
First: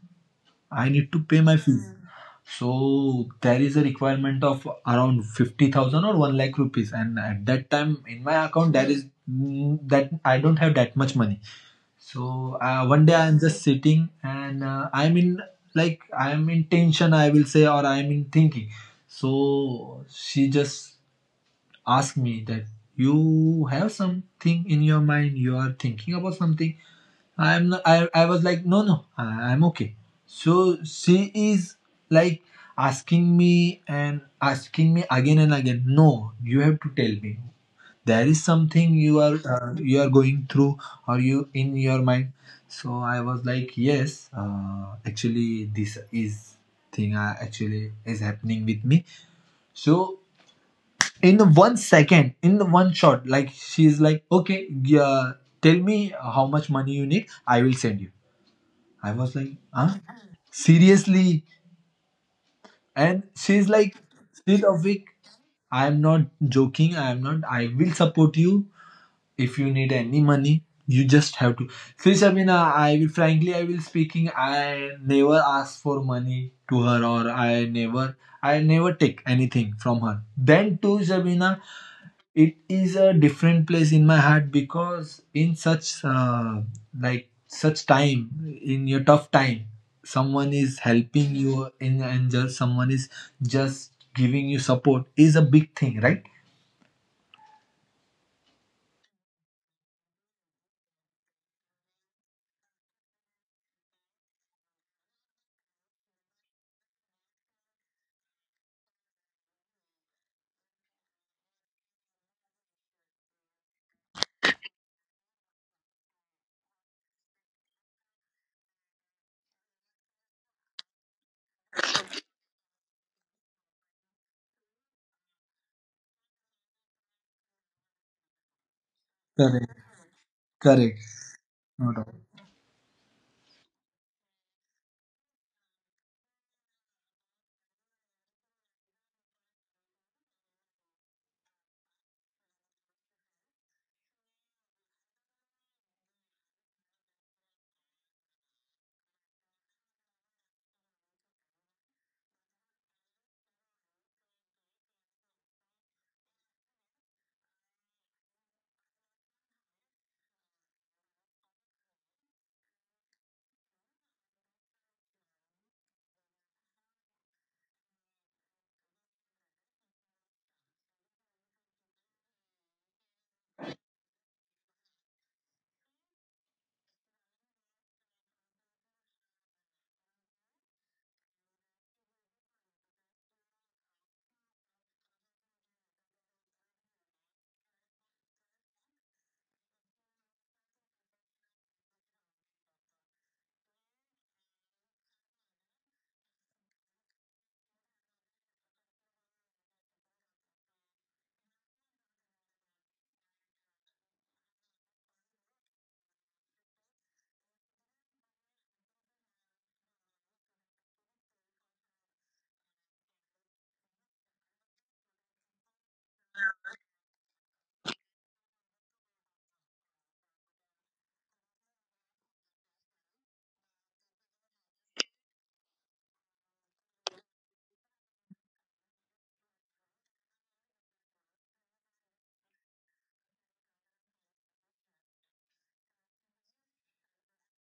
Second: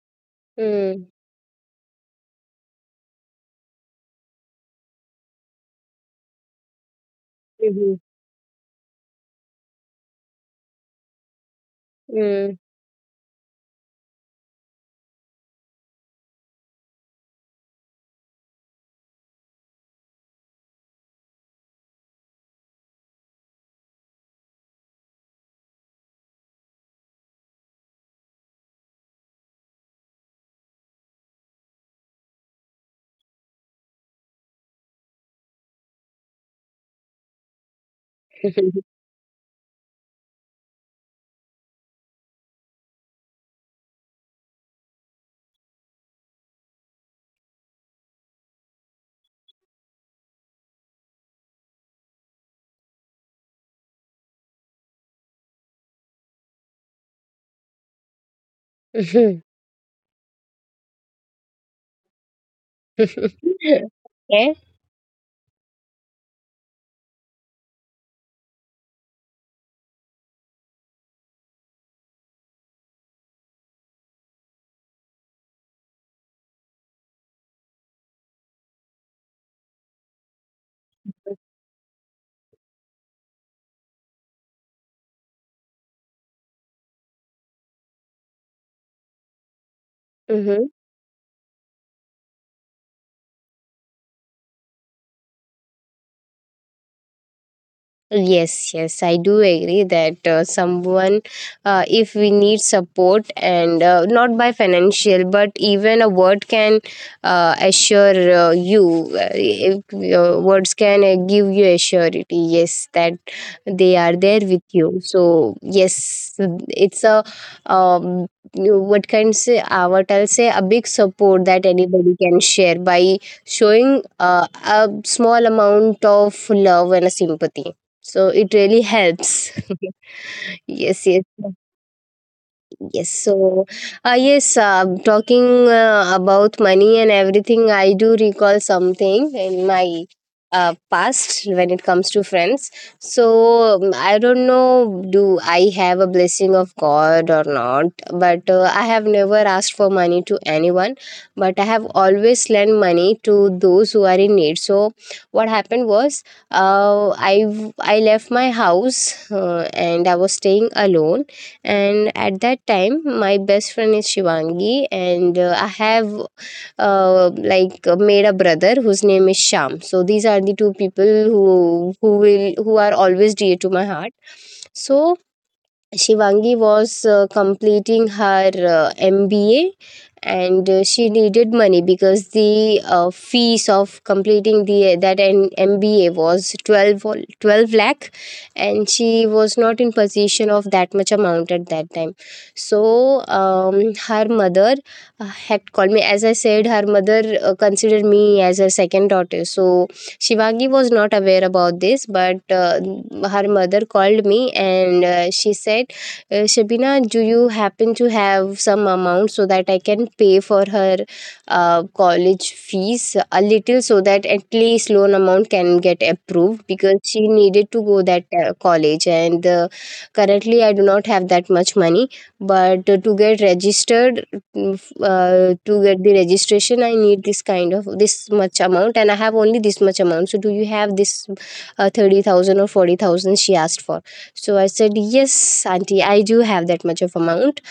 S2: I
S1: Mm.
S2: need to pay my fees. Hmm. So there is a requirement of around 50,000 or 1 lakh rupees, and at that time
S1: Mhm.
S2: in my account there is that I don't have that much money. So
S1: Mm.
S2: uh, one day I'm just sitting, and I'm in tension, I will say, or I'm in thinking. So she just asked me that, you have something in your mind, you are thinking about something. I'm not, I was like, no, no, I'm okay. So she is like asking me and asking me again and again, no, you have to tell me, there is something you are going through, or you in your mind. So I was like, yes, actually this is thing actually is happening with me. So in one second, in the one shot, like she's like, okay, yeah, tell me how much money you need, I will send you. I
S1: Mhm.
S2: was like, huh, seriously? And she's like,
S1: Okay.
S2: still a week, I am not joking, I am not, I will support you. If you need any money, you just have to. See, Shabina, I will frankly, I will speaking, I never ask for money to her, or I never take anything from her. Then too, Shabina, it is a different place in my heart because in such like such time, in your tough time, someone
S1: Mhm.
S2: is helping you in, and just someone is just giving you support is a big thing, right?
S1: Yes, yes, I do agree that someone, if we need support and not by financial, but even a word can assure you, if, words can give you assurity, yes, that they are there with you. So, yes, it's a, um, what I'll say, a big support that anybody can share by showing a small amount of love and a sympathy. So it really helps.
S2: Correct. Correct.
S1: Yes, yes.
S2: No
S1: Yes, so yes, talking about money and everything, I do recall something in my past when it comes to friends. So I don't know, do I have a blessing of God or not? But I have never asked for money to anyone, but I have always lent money to those who are in need. So what happened was, I left my house and I was staying alone, and at that time my best friend is Shivangi. And I have made a brother whose name is Sham. So these are the two people who will who are always dear to my heart. So Shivangi was completing her MBA, and she needed money because the fees of completing the that an MBA was 12 lakh, and she was not in position of that much amount at that time. So her mother had called me. As I said, her mother considered me as her second daughter. So Shivangi was not aware about this, but her mother called me and she said, Shabina, do you happen to have some amount so that I can pay for her college fees a little, so that at least loan amount can get approved, because she needed to go that college. And currently I do not have that much money, but to get registered, to get the registration I need this kind of this much amount, and I have only this much amount, so do you have this 30,000 or 40,000? She asked for. So I said, Yes, Auntie, I do have that much of amount.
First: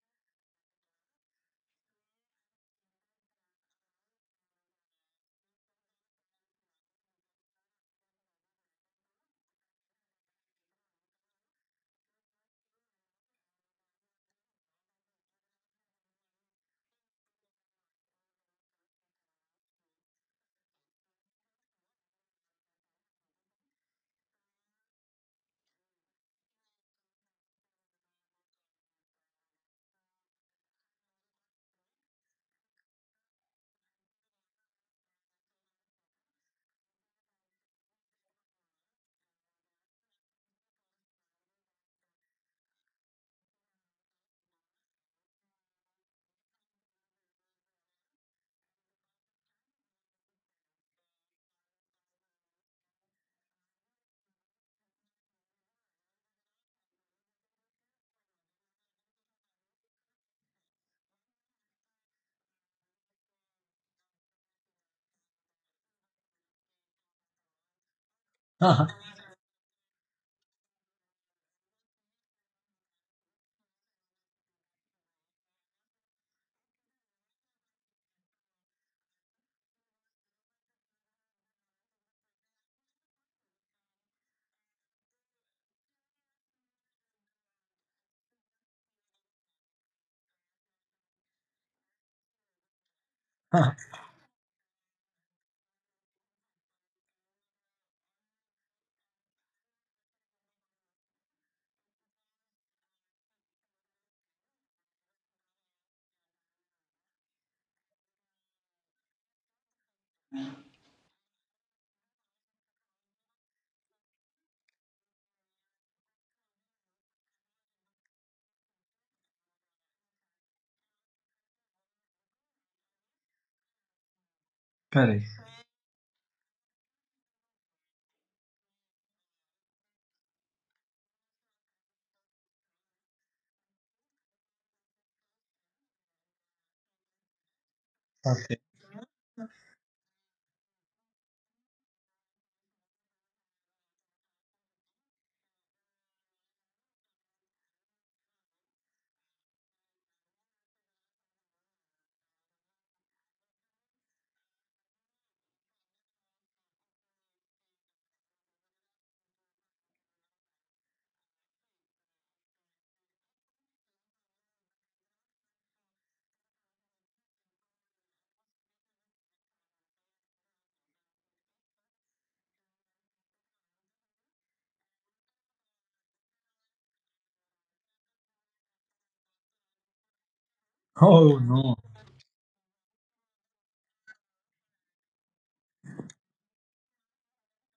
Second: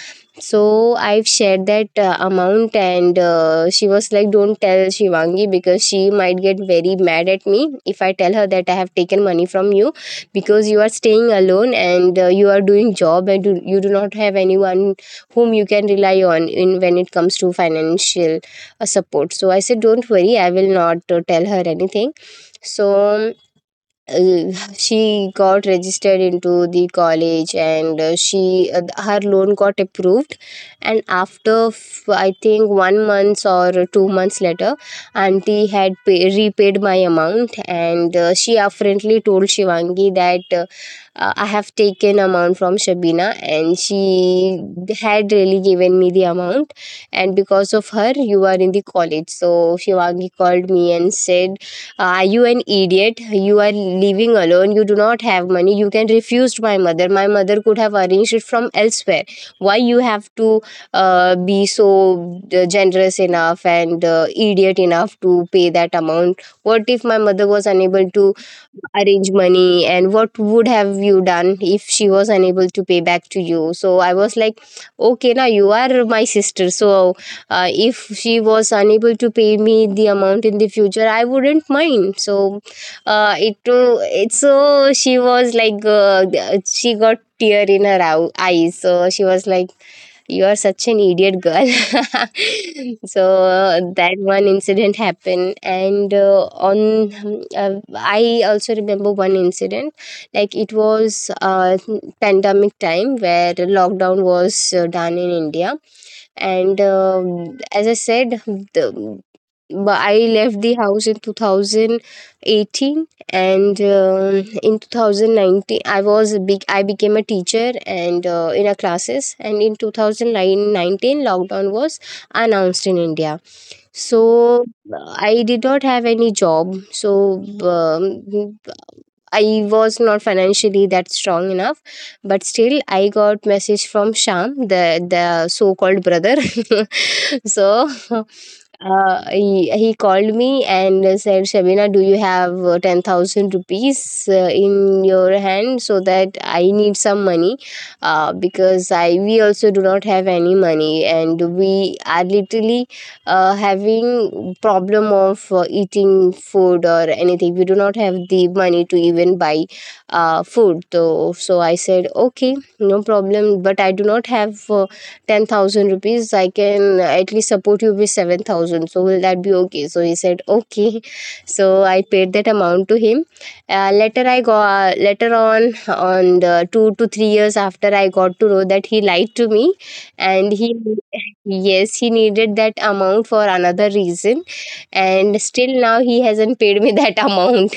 S1: So I've shared that amount, and she was like, Don't tell Shivangi, because she might get very mad at me if I tell her that I have taken money from you, because you are staying alone and you are doing job and you do not have anyone whom you can rely on in when it comes to financial support. So I said, Don't worry, I will not tell her anything. So um, she got registered into the college, and she her loan got approved. And after I think 1 month or 2 months later, auntie had repaid my amount. And she apparently told Shivangi that I have taken amount from Shabina, and she had really given me the amount, and because of her you are in the college. So Shivangi called me and said, are you an idiot? You are living alone, you do not have money. You can refuse my mother. My mother could have arranged it from elsewhere. Why you have to be so generous enough and idiot enough to pay that amount? What if my mother was unable to
S2: doubt.
S1: arrange money, and what would have you done if she was unable to pay back to you? So I was like, okay, now you are my sister. So if she was unable to pay me the amount in the future, I wouldn't mind. So it it so she was like, she got tear in her eyes. So she was like, you are such an idiot girl. So that one incident happened. And on I also remember one incident. Like it was pandemic time where lockdown was done in India. And as I said, the, but I left the house in 2018. And in 2019 I became a teacher, and in our classes. And in 2019 lockdown was announced in India. So
S2: Correct.
S1: I did not have any job. So um, I was not financially that strong enough, but still I got message from Sham, the so called brother. So
S2: Okay.
S1: he called me and said, Shabina, do you have 10,000 rupees in your hand, so that I need some money, because I we also do not have any money, and we are literally having problem of eating food or anything. We do not have the money to even buy food. So I said, okay, no problem, but I do not have 10,000 rupees, I can at least support you with 7,000. So will that be okay? So he said okay. So I paid that amount to him. Later I got later on the 2 to 3 years after I got to know that he lied to me, and he
S2: Oh no.
S1: yes, he needed that amount for another reason, and still now he hasn't paid me that amount.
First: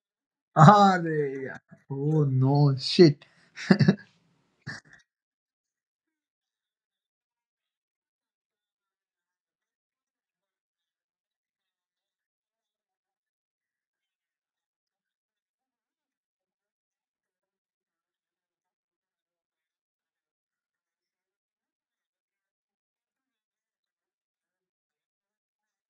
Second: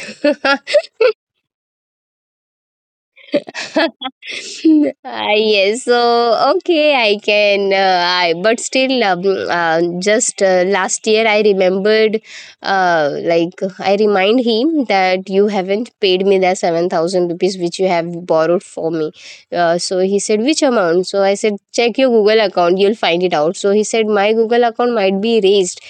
S2: Ah, yeah. Oh no. Shit.
S1: uh, yes. So okay, I can I but still, uh, just last year I remembered, uh, like I remind him that you haven't paid me the 7,000 rupees which you have borrowed for me. So he said, which amount? So I said, check your Google account, you'll find it out. So he said, my Google account might be erased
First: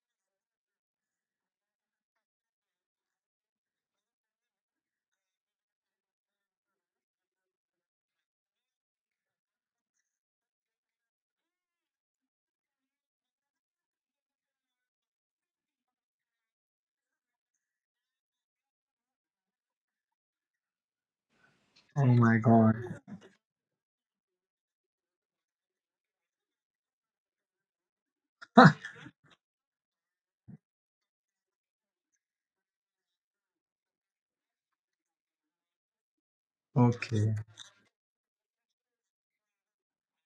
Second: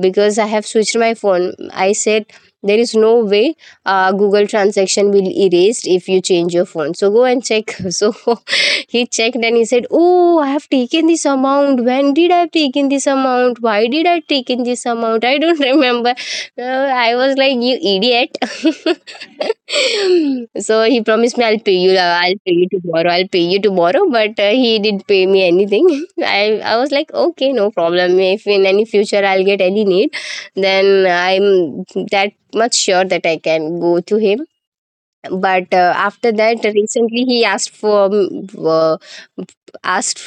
S1: because I have switched my phone. I said, there is no way Google transaction will erased if you change your phone, so go and check. So he checked and he said, oh, I have taken this amount, when did I have taken this amount, why did I taken this amount, I don't remember. I was like, you idiot. So he promised me, I'll pay you,
S2: Oh my god.
S1: I'll pay you tomorrow. But he didn't pay me anything. i I was like, okay, no problem, if in any future I'll get any need, then I'm that much sure that I can go to him. But after that, recently
S2: Okay.
S1: he asked for, asked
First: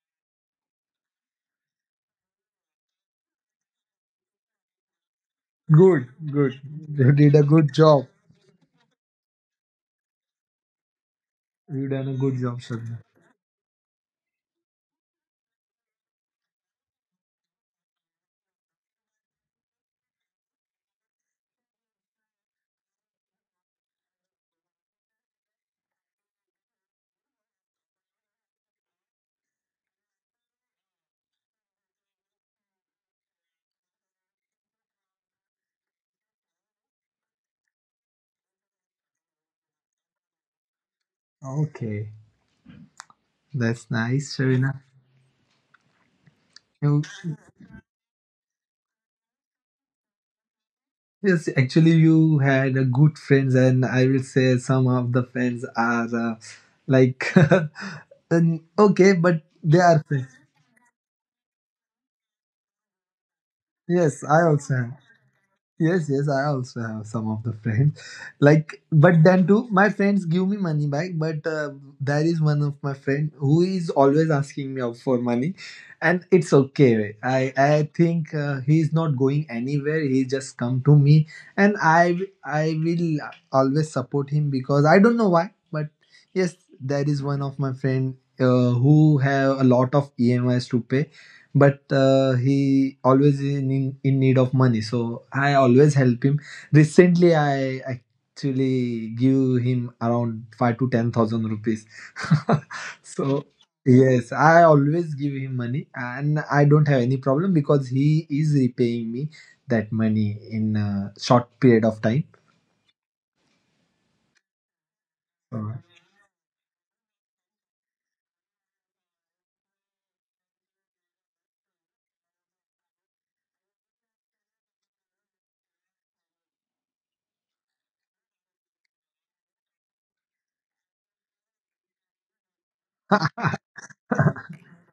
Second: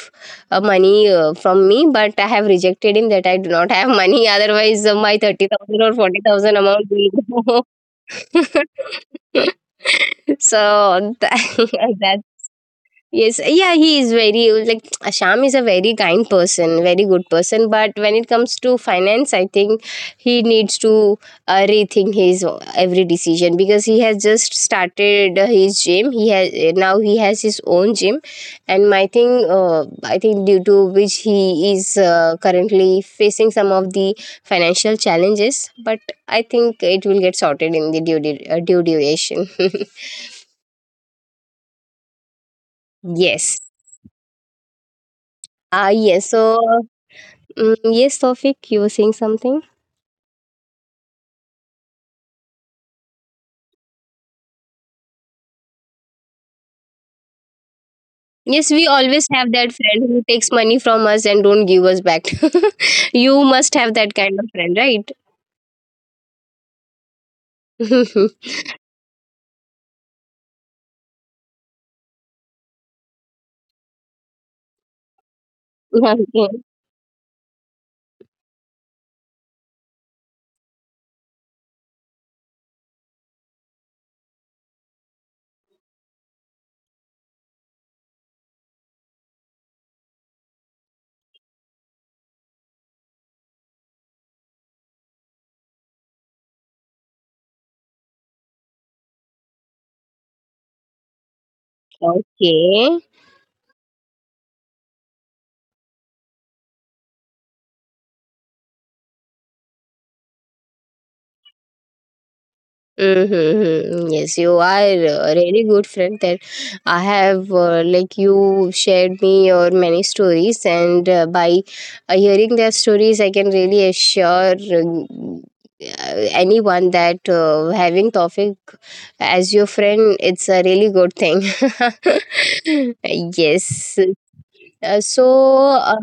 S1: money from me, but I have rejected him that I do not have money. Otherwise, my 30,000 or
S2: Good.
S1: 40,000
S2: Good.
S1: amount will
S2: You did a
S1: go.
S2: good job.
S1: so that,
S2: You done a
S1: that
S2: good job, Sharna.
S1: Yes, yeah, he is very like Asham is a very kind person, very good person. But when it comes to finance, I think he needs to rethink his every decision, because he has just started his gym. He has his own gym, and my thing, I think due to which he is currently facing some of the financial challenges. But I think it will get sorted in the due due duration.
S2: Okay.
S1: Yes.
S2: That's nice, Sharina.
S1: Ah yes, so,
S2: You,
S1: Yes, Tofik, you were saying something.
S2: yes, actually, you had a good friends, and I will say some of the friends are like, and,
S1: Yes, we
S2: okay,
S1: always
S2: but
S1: have that
S2: they are
S1: friend who
S2: friends.
S1: takes money from us and don't give us back. You must have that
S2: Yes,
S1: kind
S2: I
S1: of
S2: also
S1: friend,
S2: have.
S1: right?
S2: Yes, yes, I also have some of the friends. Like, but then too, my friends give me money back. But there is one of my friend who is always asking me out for money,
S1: Okay.
S2: and it's okay, right? I think he is not going anywhere. He just come to me, and I will always support him because I don't know why. But yes, there is one of my friend who have a lot of EMIs to pay, but he always in need of money, so I always help him. Recently, I actually give him around 5 to 10,000 rupees.
S1: Okay.
S2: So yes, I always give him money, and I don't have any problem because he is repaying me that money in a short period of time.
S1: Mm-hmm. Yes, you are a really good friend, that
S2: So,
S1: I have, you shared me your many stories, and by hearing their stories, I can really assure uh, anyone that having Tawfiq as your friend, it's a really good thing. Yes. Uh, so, uh,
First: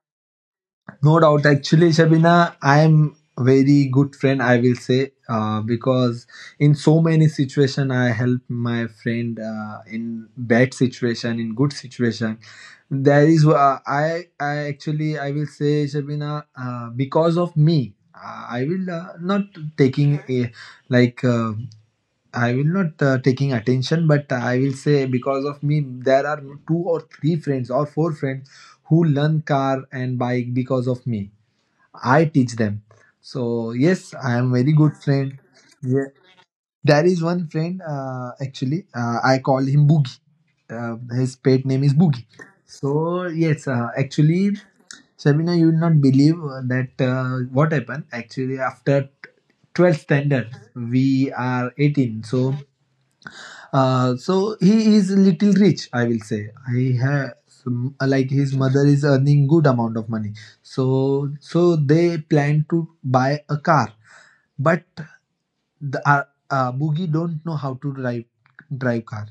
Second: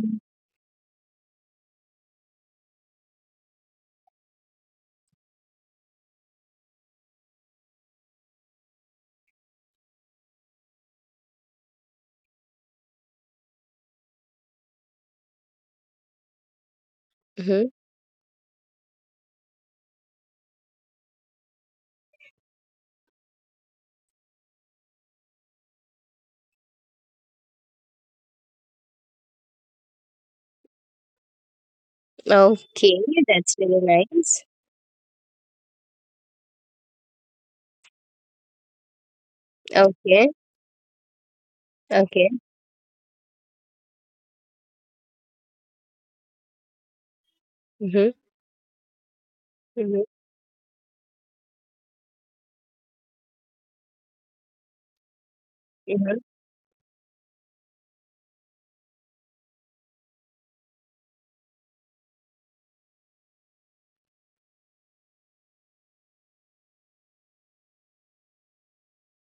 S2: no doubt. Actually, Shabina, I am very good friend. I will say because in so many situation, I help my friend in bad situation, in good situation. There is I will say, Shabina, because of
S1: mhm.
S2: me. I will not taking a, like I will not taking attention, but I will say because of me, there are two or three friends or four friends who learn car and bike because of me. I teach them.
S1: Okay, that's
S2: So
S1: really
S2: yes, I
S1: nice.
S2: am very good friend. Yeah. There is one friend actually. I call him Boogie.
S1: Okay,
S2: His pet name is Boogie.
S1: okay.
S2: So yes, actually, Shabina, you will not believe that what happened.
S1: Mm-hmm.
S2: Actually, after
S1: Mm-hmm.
S2: 12th standard, we are 18. So so he is little rich, I
S1: Mm-hmm.
S2: will say. He has like his mother is earning good amount of money. So they plan to buy a car, but the Boogie don't know how to drive car.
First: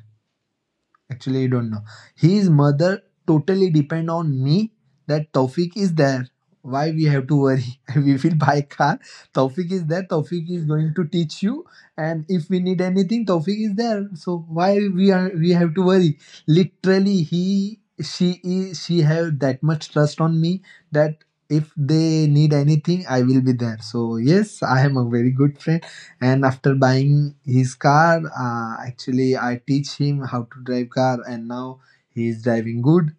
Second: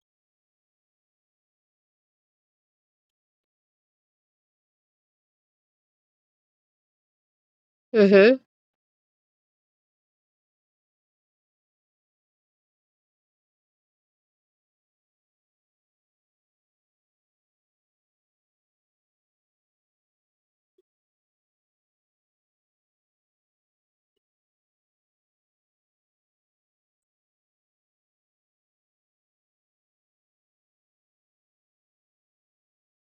S2: Actually, I don't know. His mother totally depend on me, that Taufik is there. Why we have to worry? We will
S1: Mm-hmm.
S2: buy car. Taufik is there. Taufik is going to teach you. And if we need anything, Taufik is there. So why we have to worry? Literally, he she is she have that much trust on me that if they need anything, I will be there. So yes, I am a very good friend, and after buying his car, actually I teach him how to drive car, and now he is driving good.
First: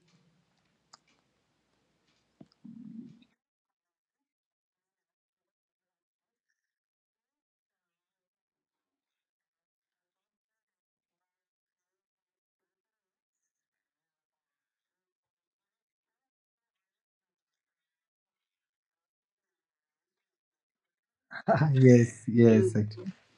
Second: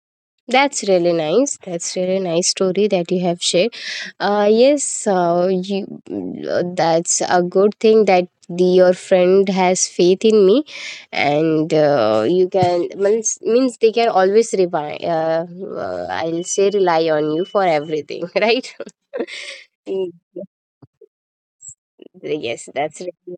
S1: That's really nice. That's really nice story that you have shared. Yes, that's a good thing that, your friend has faith in me, and you can means they can always rely. I'll say rely on you for everything, right? Mm,
S2: Yes,
S1: yes,
S2: yes,
S1: that's
S2: actually.
S1: really.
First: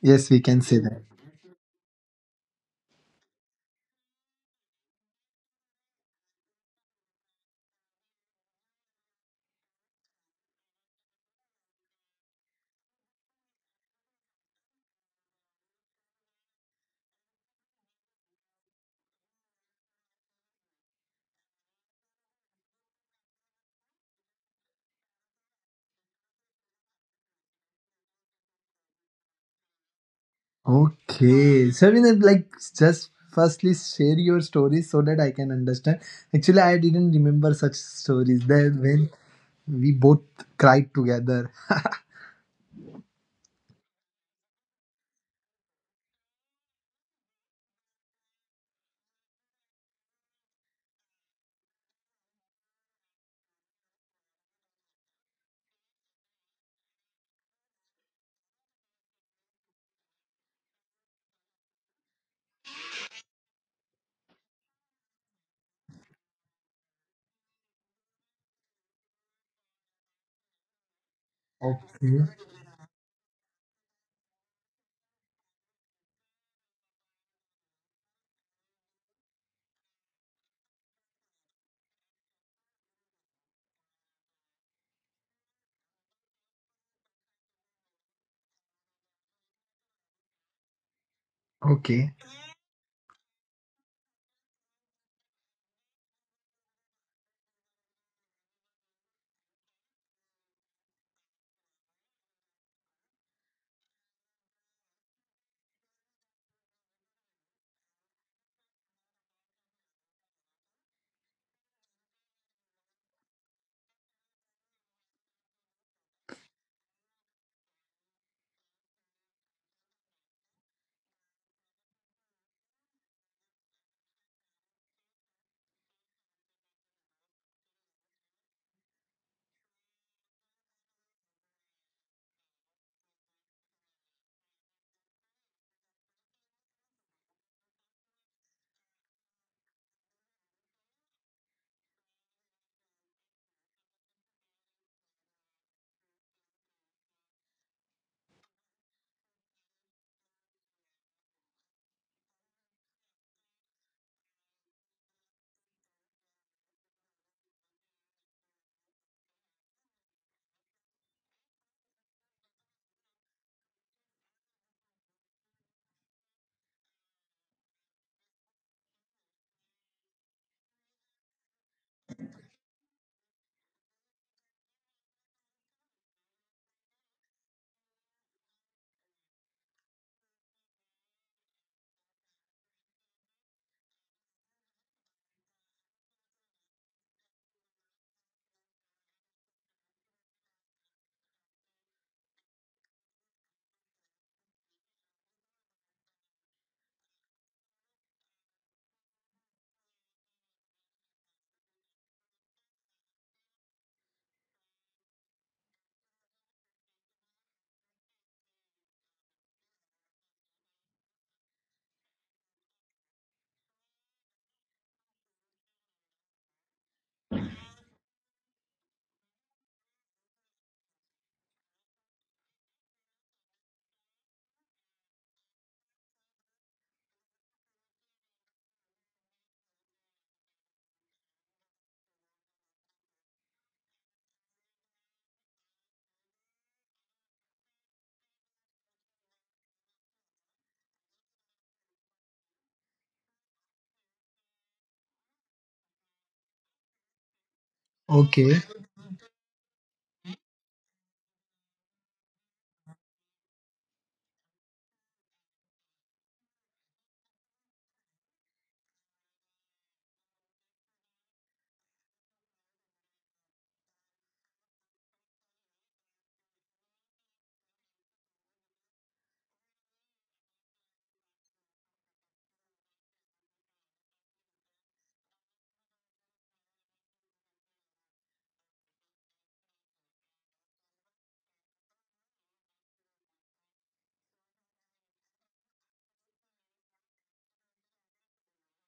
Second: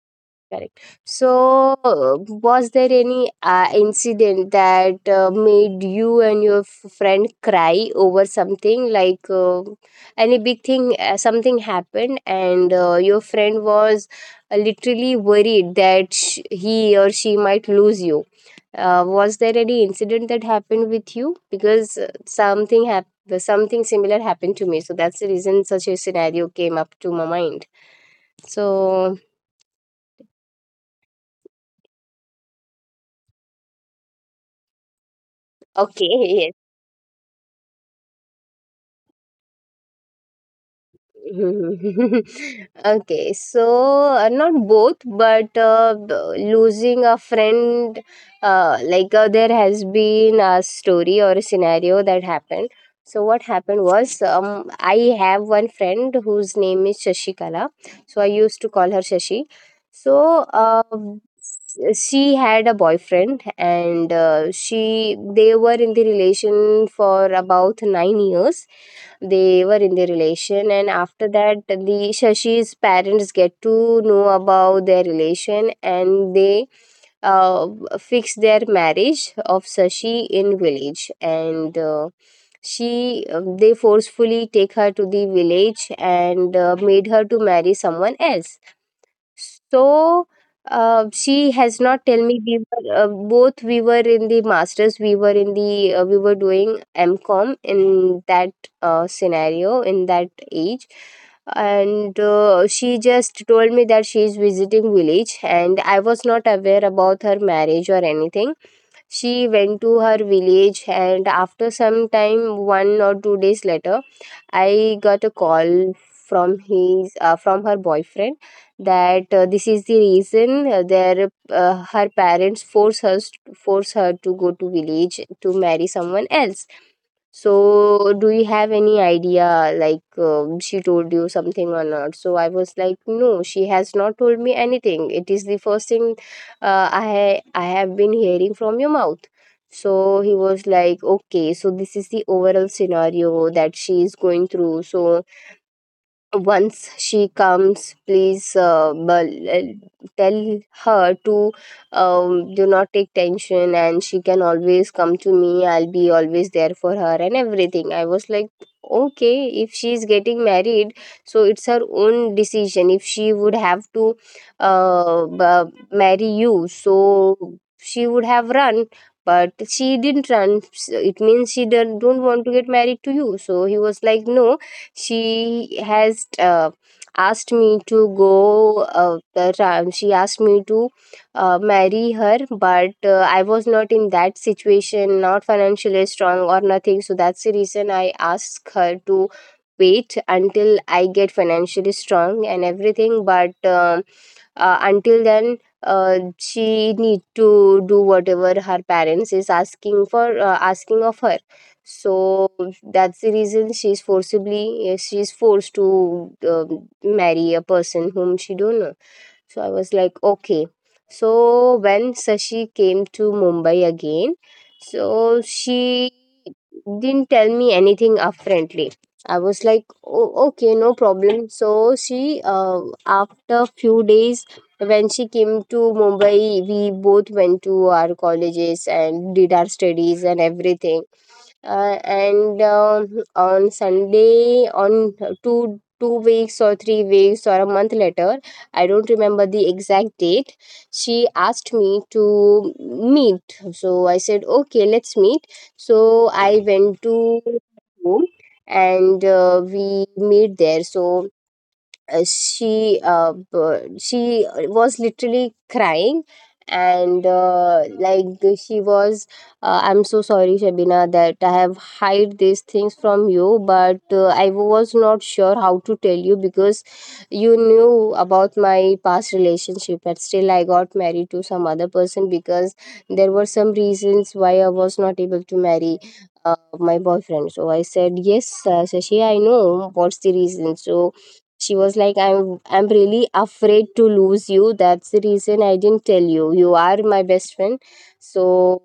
S2: Yes, we can say
S1: Correct.
S2: that.
S1: So, was there any incident that made you and your friend cry over something, like any big thing, something happened, and your friend was literally worried that he or she might lose you? Was there any incident that happened with you? Because something happened. Something similar happened to me, so that's the reason such a scenario came up to my mind. So,
S2: Okay, so we, like, just firstly share your stories so that I can understand.
S1: okay, yes.
S2: Actually, I didn't remember such stories, that when we both cried together.
S1: Okay, so not both, but losing a friend, there has been a story or a scenario that happened. So what happened was, I have one friend whose name is Shashikala. So I used to call her Shashi. So she had a boyfriend, and she they were in the relation for about 9 years. They were in their relation, and after that, the
S2: Okay,
S1: Shashi's parents get to know about their relation, and they uh, fix their marriage of Sashi in village, and she they forcefully take her to the village and made her to marry someone else. So she has not
S2: okay,
S1: tell me, we were in the masters, we were doing mcom in that scenario in that age. And she just told me that she is visiting village, and I was not aware about her marriage or anything. She went to her village, and after some time, 1 or 2 days later, I got a call from his from her boyfriend, that this is the reason, their her parents force her to go to village to marry someone else. So, do you have any idea, like, she told you something or not? So I was like, no, she has not told me anything. It is the first thing I have been hearing from your mouth. So he was like, okay, so this is the overall scenario that she is going through. So, once she comes, please tell her to do not take tension, and she can always come to me, I'll be always there for her and everything. I was like, okay, if she is getting married, so it's her own decision. If she would have to marry you, so she would have run. But she didn't run. It means she don't want to get married to you. So he was like, no, she has asked me to go, the time she asked me to marry her, but I was not in that situation, not financially strong or nothing, so that's the reason I asked her to wait until I get financially strong and everything. But until then she need to do whatever her parents is asking for, asking of her. So that's the reason she's forced to marry a person whom she don't know. So I was like, okay. So when Sashi came to Mumbai again, so she didn't tell me anything upfrontly. I was like, oh, okay, no problem. So she, after few days, when she came to Mumbai, we both went to our colleges and did our studies and everything and on sunday on two weeks or 3 weeks or a month later, I don't remember the exact date, she asked me to meet, so I said, okay, let's meet. So I went to home,
S2: okay.
S1: and we meet there. So she was literally crying, and like she was I'm so sorry, Shabina, that I have hide these things from you, but I was not sure how to tell you because you knew about my past relationship, but still I got married to some other person because there were some reasons why I was not able to marry my boyfriend. So I said, yes, Shashi, I know what's the reason. So she was like, I'm really afraid to lose you, that's the reason I didn't tell you, you are my best friend. So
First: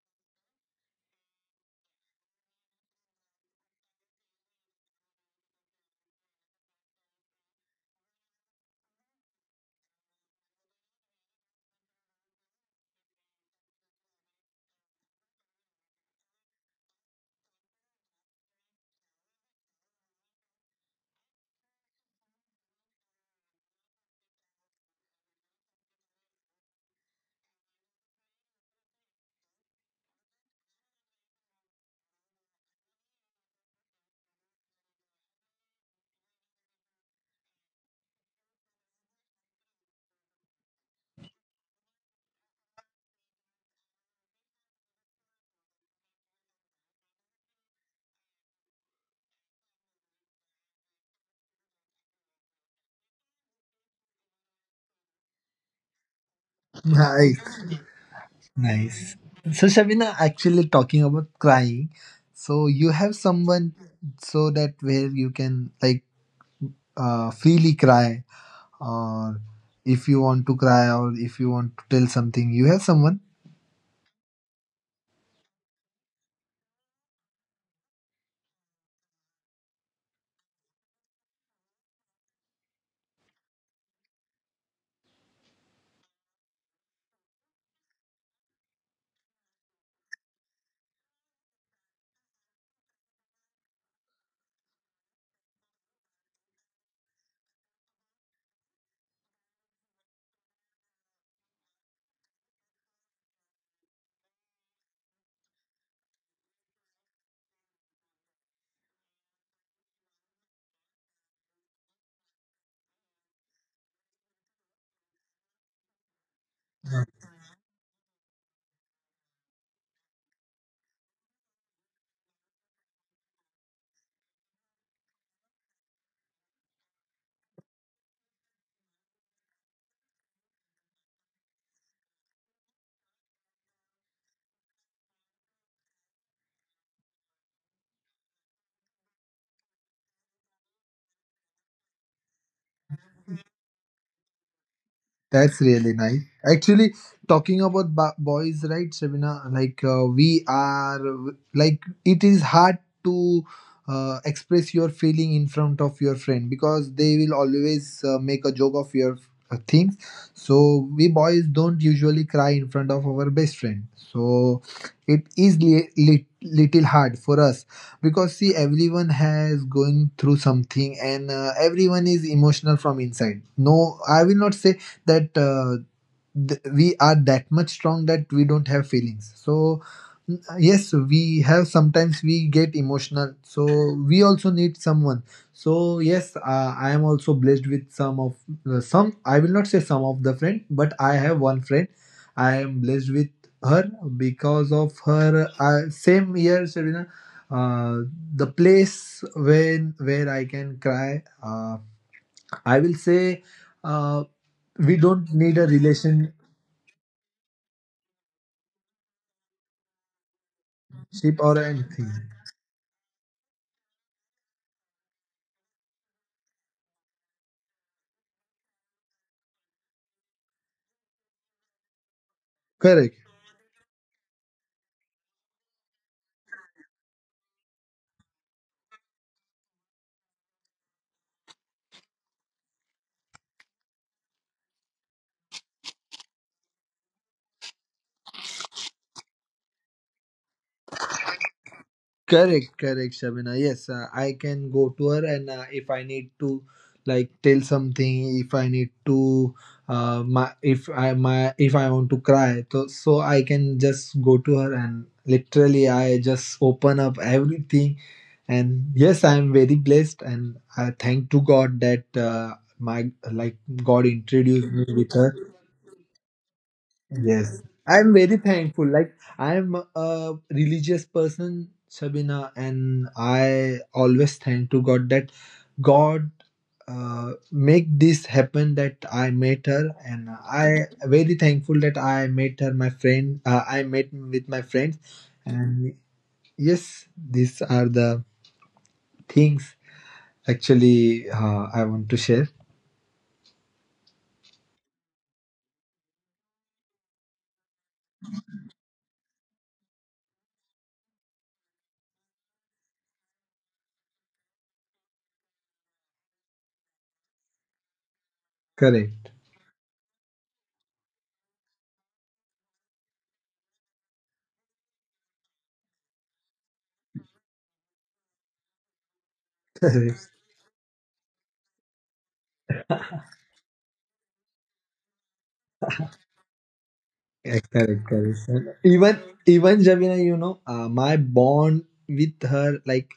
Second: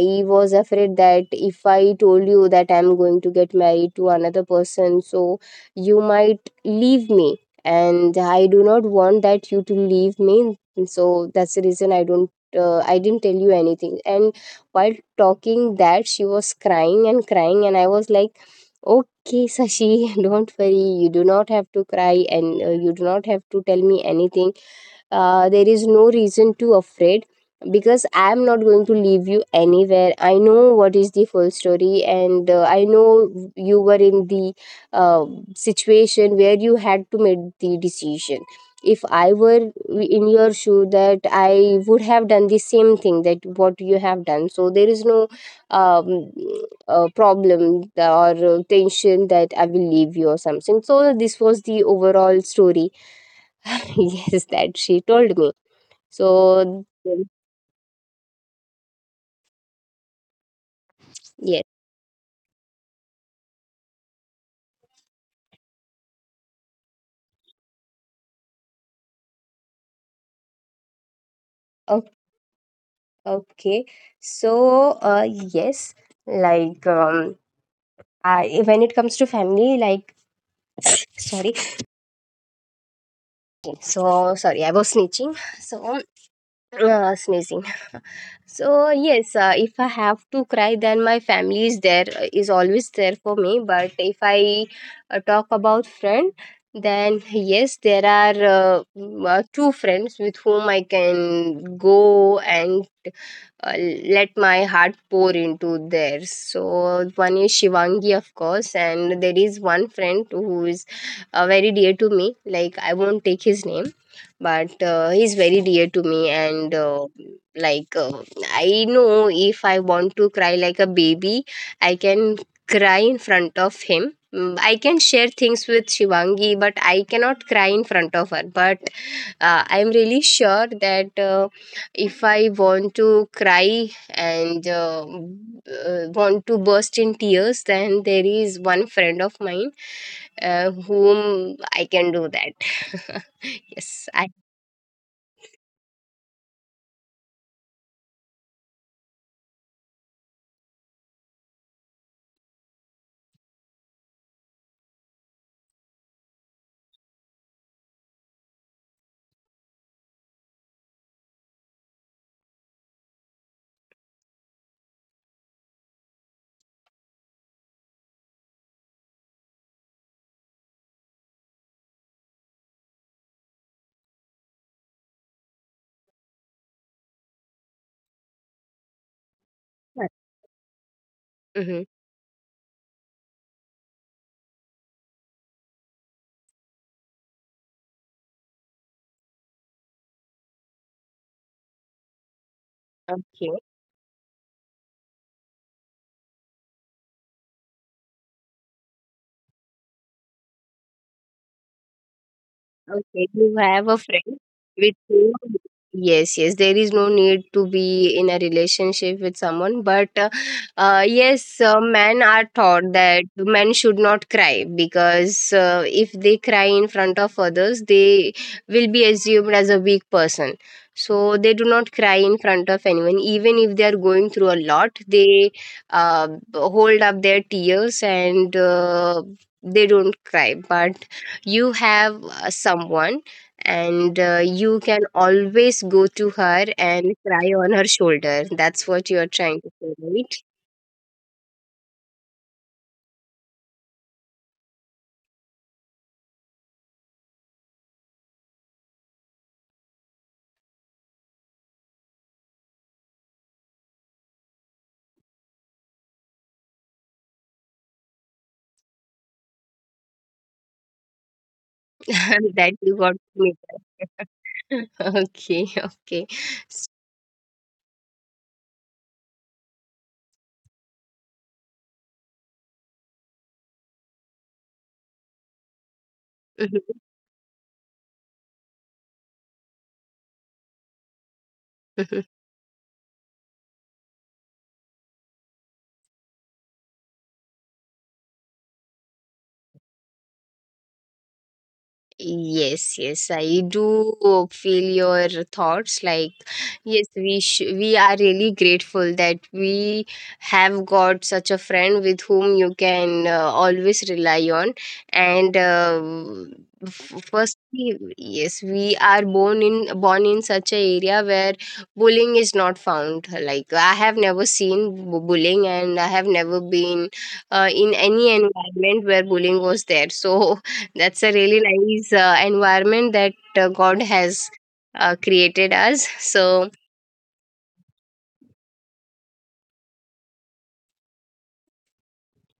S1: I was afraid that if I told you that I'm going to get married to another person, so you might leave me, and I do not want that you to leave me. So that's the reason I don't I didn't tell you anything. And while talking that, she was crying and crying, and I was like, okay, Sashi, don't worry. You do not have to cry, and you do not have to tell me anything. There is no reason to afraid because I am not going to leave you anywhere. I know what is the full story, and I know you were in the uh, situation where you had to make the decision. If I were in your shoe, that I would have done the same thing that what you have done. So there is no um, problem or tension that I will leave you or something. So this was the overall story. Yes, that she told me. So
S2: Nice. Nice. So Shabina, actually, talking about
S1: yes,
S2: crying, so you have someone, so that where you can like freely cry, or if you want to cry, or if you want to
S1: o-
S2: tell something, you have someone.
S1: okay. So yes, like I when it comes to family, like sorry, so sorry, I was snitching. So sneezing. So yes, if I have to cry, then my family is there, is always there for me. But if I talk about friend, then yes, there are two friends with whom I can go and uh, let my heart pour into theirs. So one is Shivangi, of course, and there is one friend who is very dear to me. Like, I won't take his name, but he's very dear to me, and like uh, I know if I want to cry like a baby, I can cry in front of him. Mm, I can share things with Shivangi, but I cannot cry in front of her. But I'm really sure that. If I want to cry, and want to burst in tears, then there is one friend of mine whom I can do that. Yes, I.
S2: That's really nice. Actually, talking about boys, right, Shabina? Like we are, like it is hard to express your feeling in front of your friend, because they will always make a joke of your things. So we boys don't usually cry in front of our best friend. So it is little hard for us, because see, everyone has going through something, and everyone is emotional from inside. No, I will not say that we are that much strong that we don't have feelings. So mm, yes, we have,
S1: Mhm.
S2: sometimes we get emotional. So we also need someone. So yes, I am also blessed with some of some, I will not say some of the friend, but I have one friend I am blessed with.
S1: Okay.
S2: Her, because of her, same year Serena, uh, the place when where I can cry, I will
S1: Okay,
S2: say,
S1: you have a
S2: uh,
S1: friend
S2: we
S1: with
S2: don't
S1: whom
S2: need a relationship
S1: yes, yes, there is no need to be in a relationship with someone, but
S2: or
S1: yes,
S2: anything.
S1: men are taught that men should not cry because if they cry in front of others, they will be assumed as a weak person. So they do not cry in front of
S2: Correct.
S1: anyone, even if they are going through a lot. They uh, hold up their tears, and they don't cry, but you have someone, and you can always go to her and cry on her shoulder. That's what you are trying to say, right?
S2: Correct. Correct, Shabina. Yes, I can go to her, and if I need to, like, tell something, if I need to, my if I want to cry, so I can just go to her, and literally, I just open up everything, and yes, I am very blessed, and I thank to God that
S1: That
S2: my,
S1: you got
S2: like,
S1: me
S2: God introduced me
S1: there.
S2: with her.
S1: Okay, okay. S-
S2: Yes, I'm very thankful. Like, I'm a religious person, Sabina, and I always thank to God that God
S1: mhm.
S2: make this happen, that I met her, and I very thankful that I
S1: Mhm.
S2: met her, my friend. I met with my friends, and yes, these are the things actually I want to share.
S1: Yes, yes, I do feel your thoughts. Like, yes, we are really grateful that we have got such a friend with whom you can always rely on. And firstly, yes,
S2: Correct.
S1: we are born in such a area where bullying is not found. Like, I have never seen bullying, and I have never been in any environment where bullying was there. So that's a really nice environment that God has created us. So,
S2: Yeah, correct, correct. And even Javina, you know, my bond with her, like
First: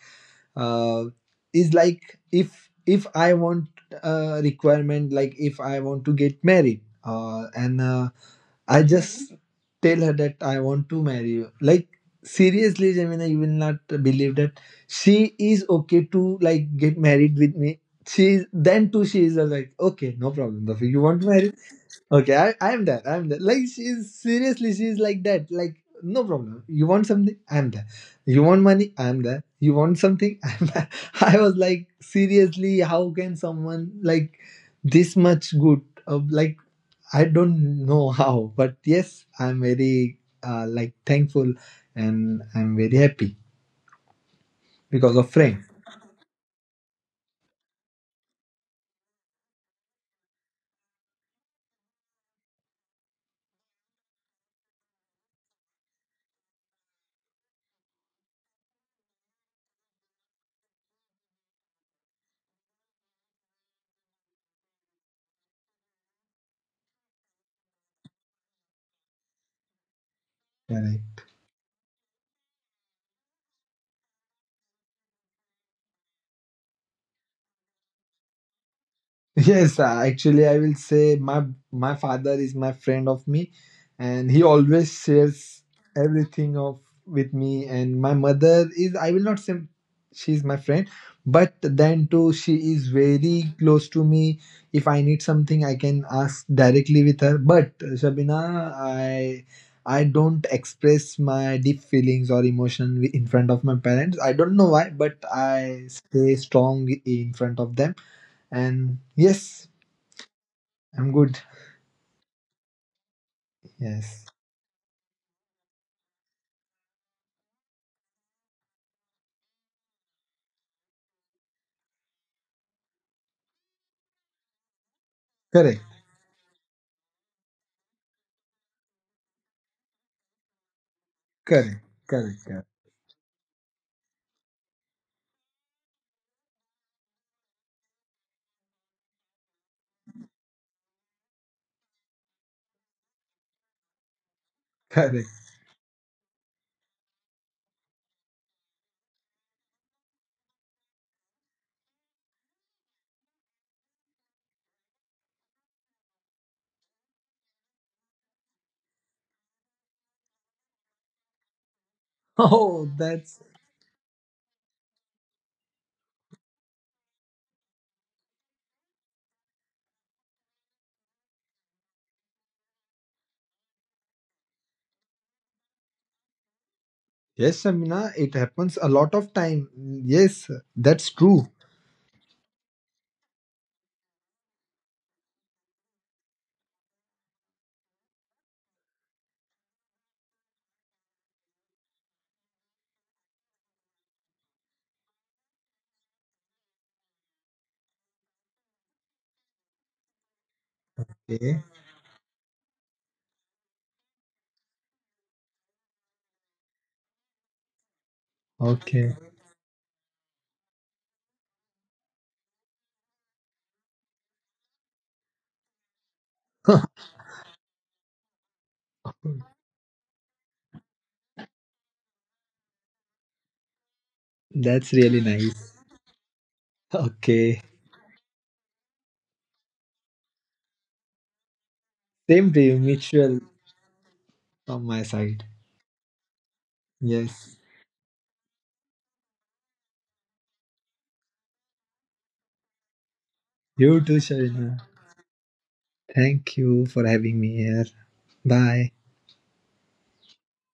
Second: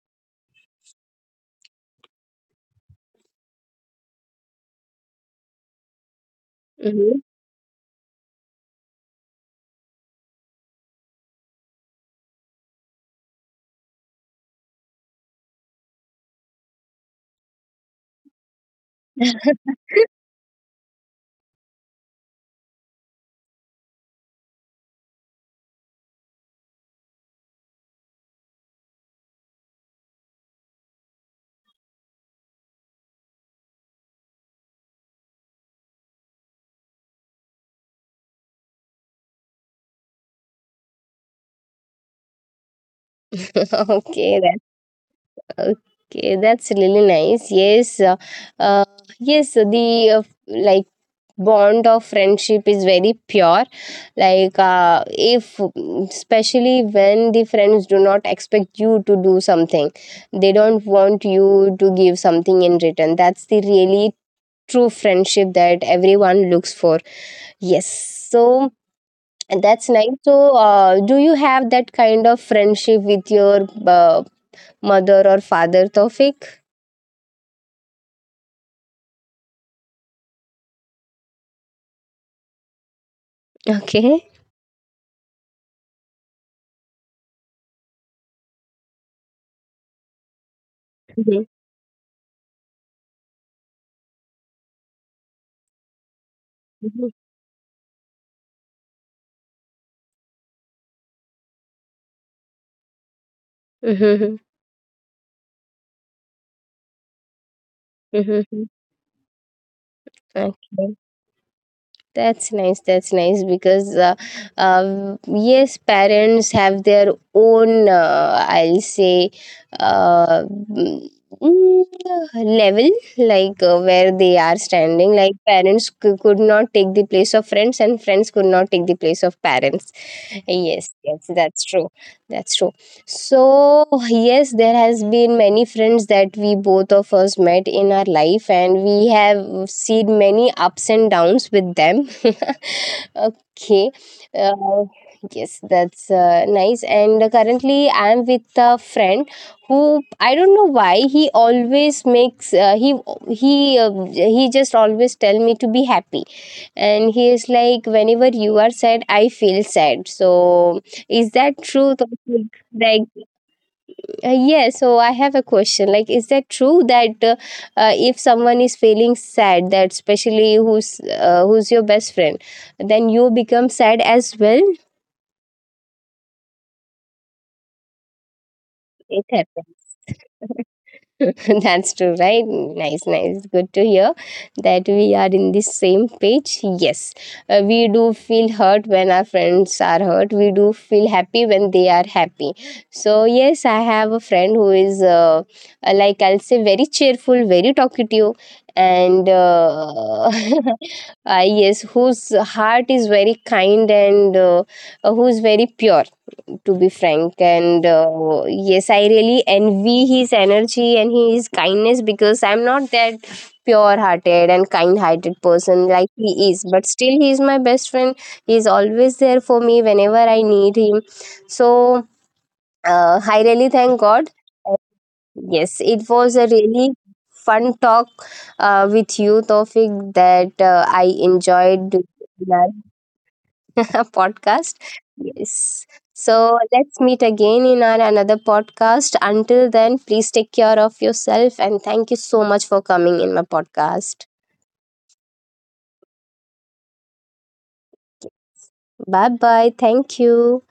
S2: uh, is like, if I want a requirement, like if I want to get married,
S1: mhm.
S2: and I just tell her that I want to marry you. Like, seriously, Javina, you will not believe that she is okay to, like, get married with me. She is then too. She is like, okay, no problem. Taufik. You want to marry? Okay, I'm there. I'm there. Like, she's seriously, she's like that. Like, no problem. You want something? I'm there. You want money? I'm there. You want something? I'm there. I was like, seriously, how can someone like this much good? Like, I don't know how, but yes, I'm very like, thankful, and I'm very happy
S1: Okay, that,
S2: because of friends.
S1: okay, that's really nice. Yes, uh, yes, so the bond of friendship is very pure. Like, if especially when the friends do not expect you to do something, they don't want you to give something in return. That's the really true friendship that everyone looks for. Yes. So and that's nice. So
S2: Yeah.
S1: do you have that kind of friendship with your mother or father, Tofik?
S2: Yes, actually, I will say my father is my friend of me, and
S1: Okay.
S2: he always shares everything of with me. And my mother is, I will not say she's my friend,
S1: Mm-hmm.
S2: but then too she is very close to me. If I need something, I can ask directly with her. But Shabina, I don't express my deep feelings or emotion in front of my parents. I
S1: Mm-hmm.
S2: don't know why, but I stay strong in front of them,
S1: Mm-hmm.
S2: and yes,
S1: Okay.
S2: I'm good.
S1: That's nice. That's nice because
S2: Yes.
S1: yes, parents have their own. I'll say. Uh, mm, level, like where they are standing. Like,
S2: Correct.
S1: parents could not take the place of friends, and friends could not take the place of parents. Yes, yes, that's
S2: Correct.
S1: true.
S2: Correct.
S1: That's
S2: Correct.
S1: true. So, yes, there has been many friends that we both of us met in our life, and we have seen many ups and downs with them. Okay. Uh,
S2: Correct.
S1: yes, that's nice. And currently I am with a friend who, I don't know why he always makes he just always tell me to be happy, and he is like, whenever you are sad, I feel sad. So is that true, Taufeeq?
S2: Oh,
S1: Like,
S2: that's,
S1: yeah, so I have a question, like, is that true that if someone is feeling sad, that especially who's your best friend, then you become sad as well?
S2: yes, Shamina. It happens a lot
S1: It
S2: of time.
S1: happens.
S2: Yes, that's true.
S1: That's true, right? Nice, nice. Good to hear that we are in the same page. Yes, uh, we do feel hurt when our friends are hurt. We do feel happy when they are happy. So, yes, I have a friend who is, I'll say, very cheerful, very talkative, and
S2: Okay.
S1: yes, whose heart is very kind, and who's very pure, to be frank. And yes, I
S2: Okay.
S1: really envy his energy and his kindness because I'm not that pure hearted and kind hearted person like he is. But still, he is my best friend. He is always there for me whenever I need him. So I really thank God.
S2: That's really nice.
S1: Yes, it was a really
S2: Okay.
S1: fun talk with you, Tofik, that I enjoyed. Doing.
S2: Same to you, mutual
S1: Podcast.
S2: from my side.
S1: Yes. So let's meet
S2: Yes.
S1: again in our another podcast. Until then, please take care of yourself, and thank you so much for coming in my
S2: You too,
S1: podcast.
S2: Shamina. Thank you for having me here. Bye.
S1: Bye bye. Thank you.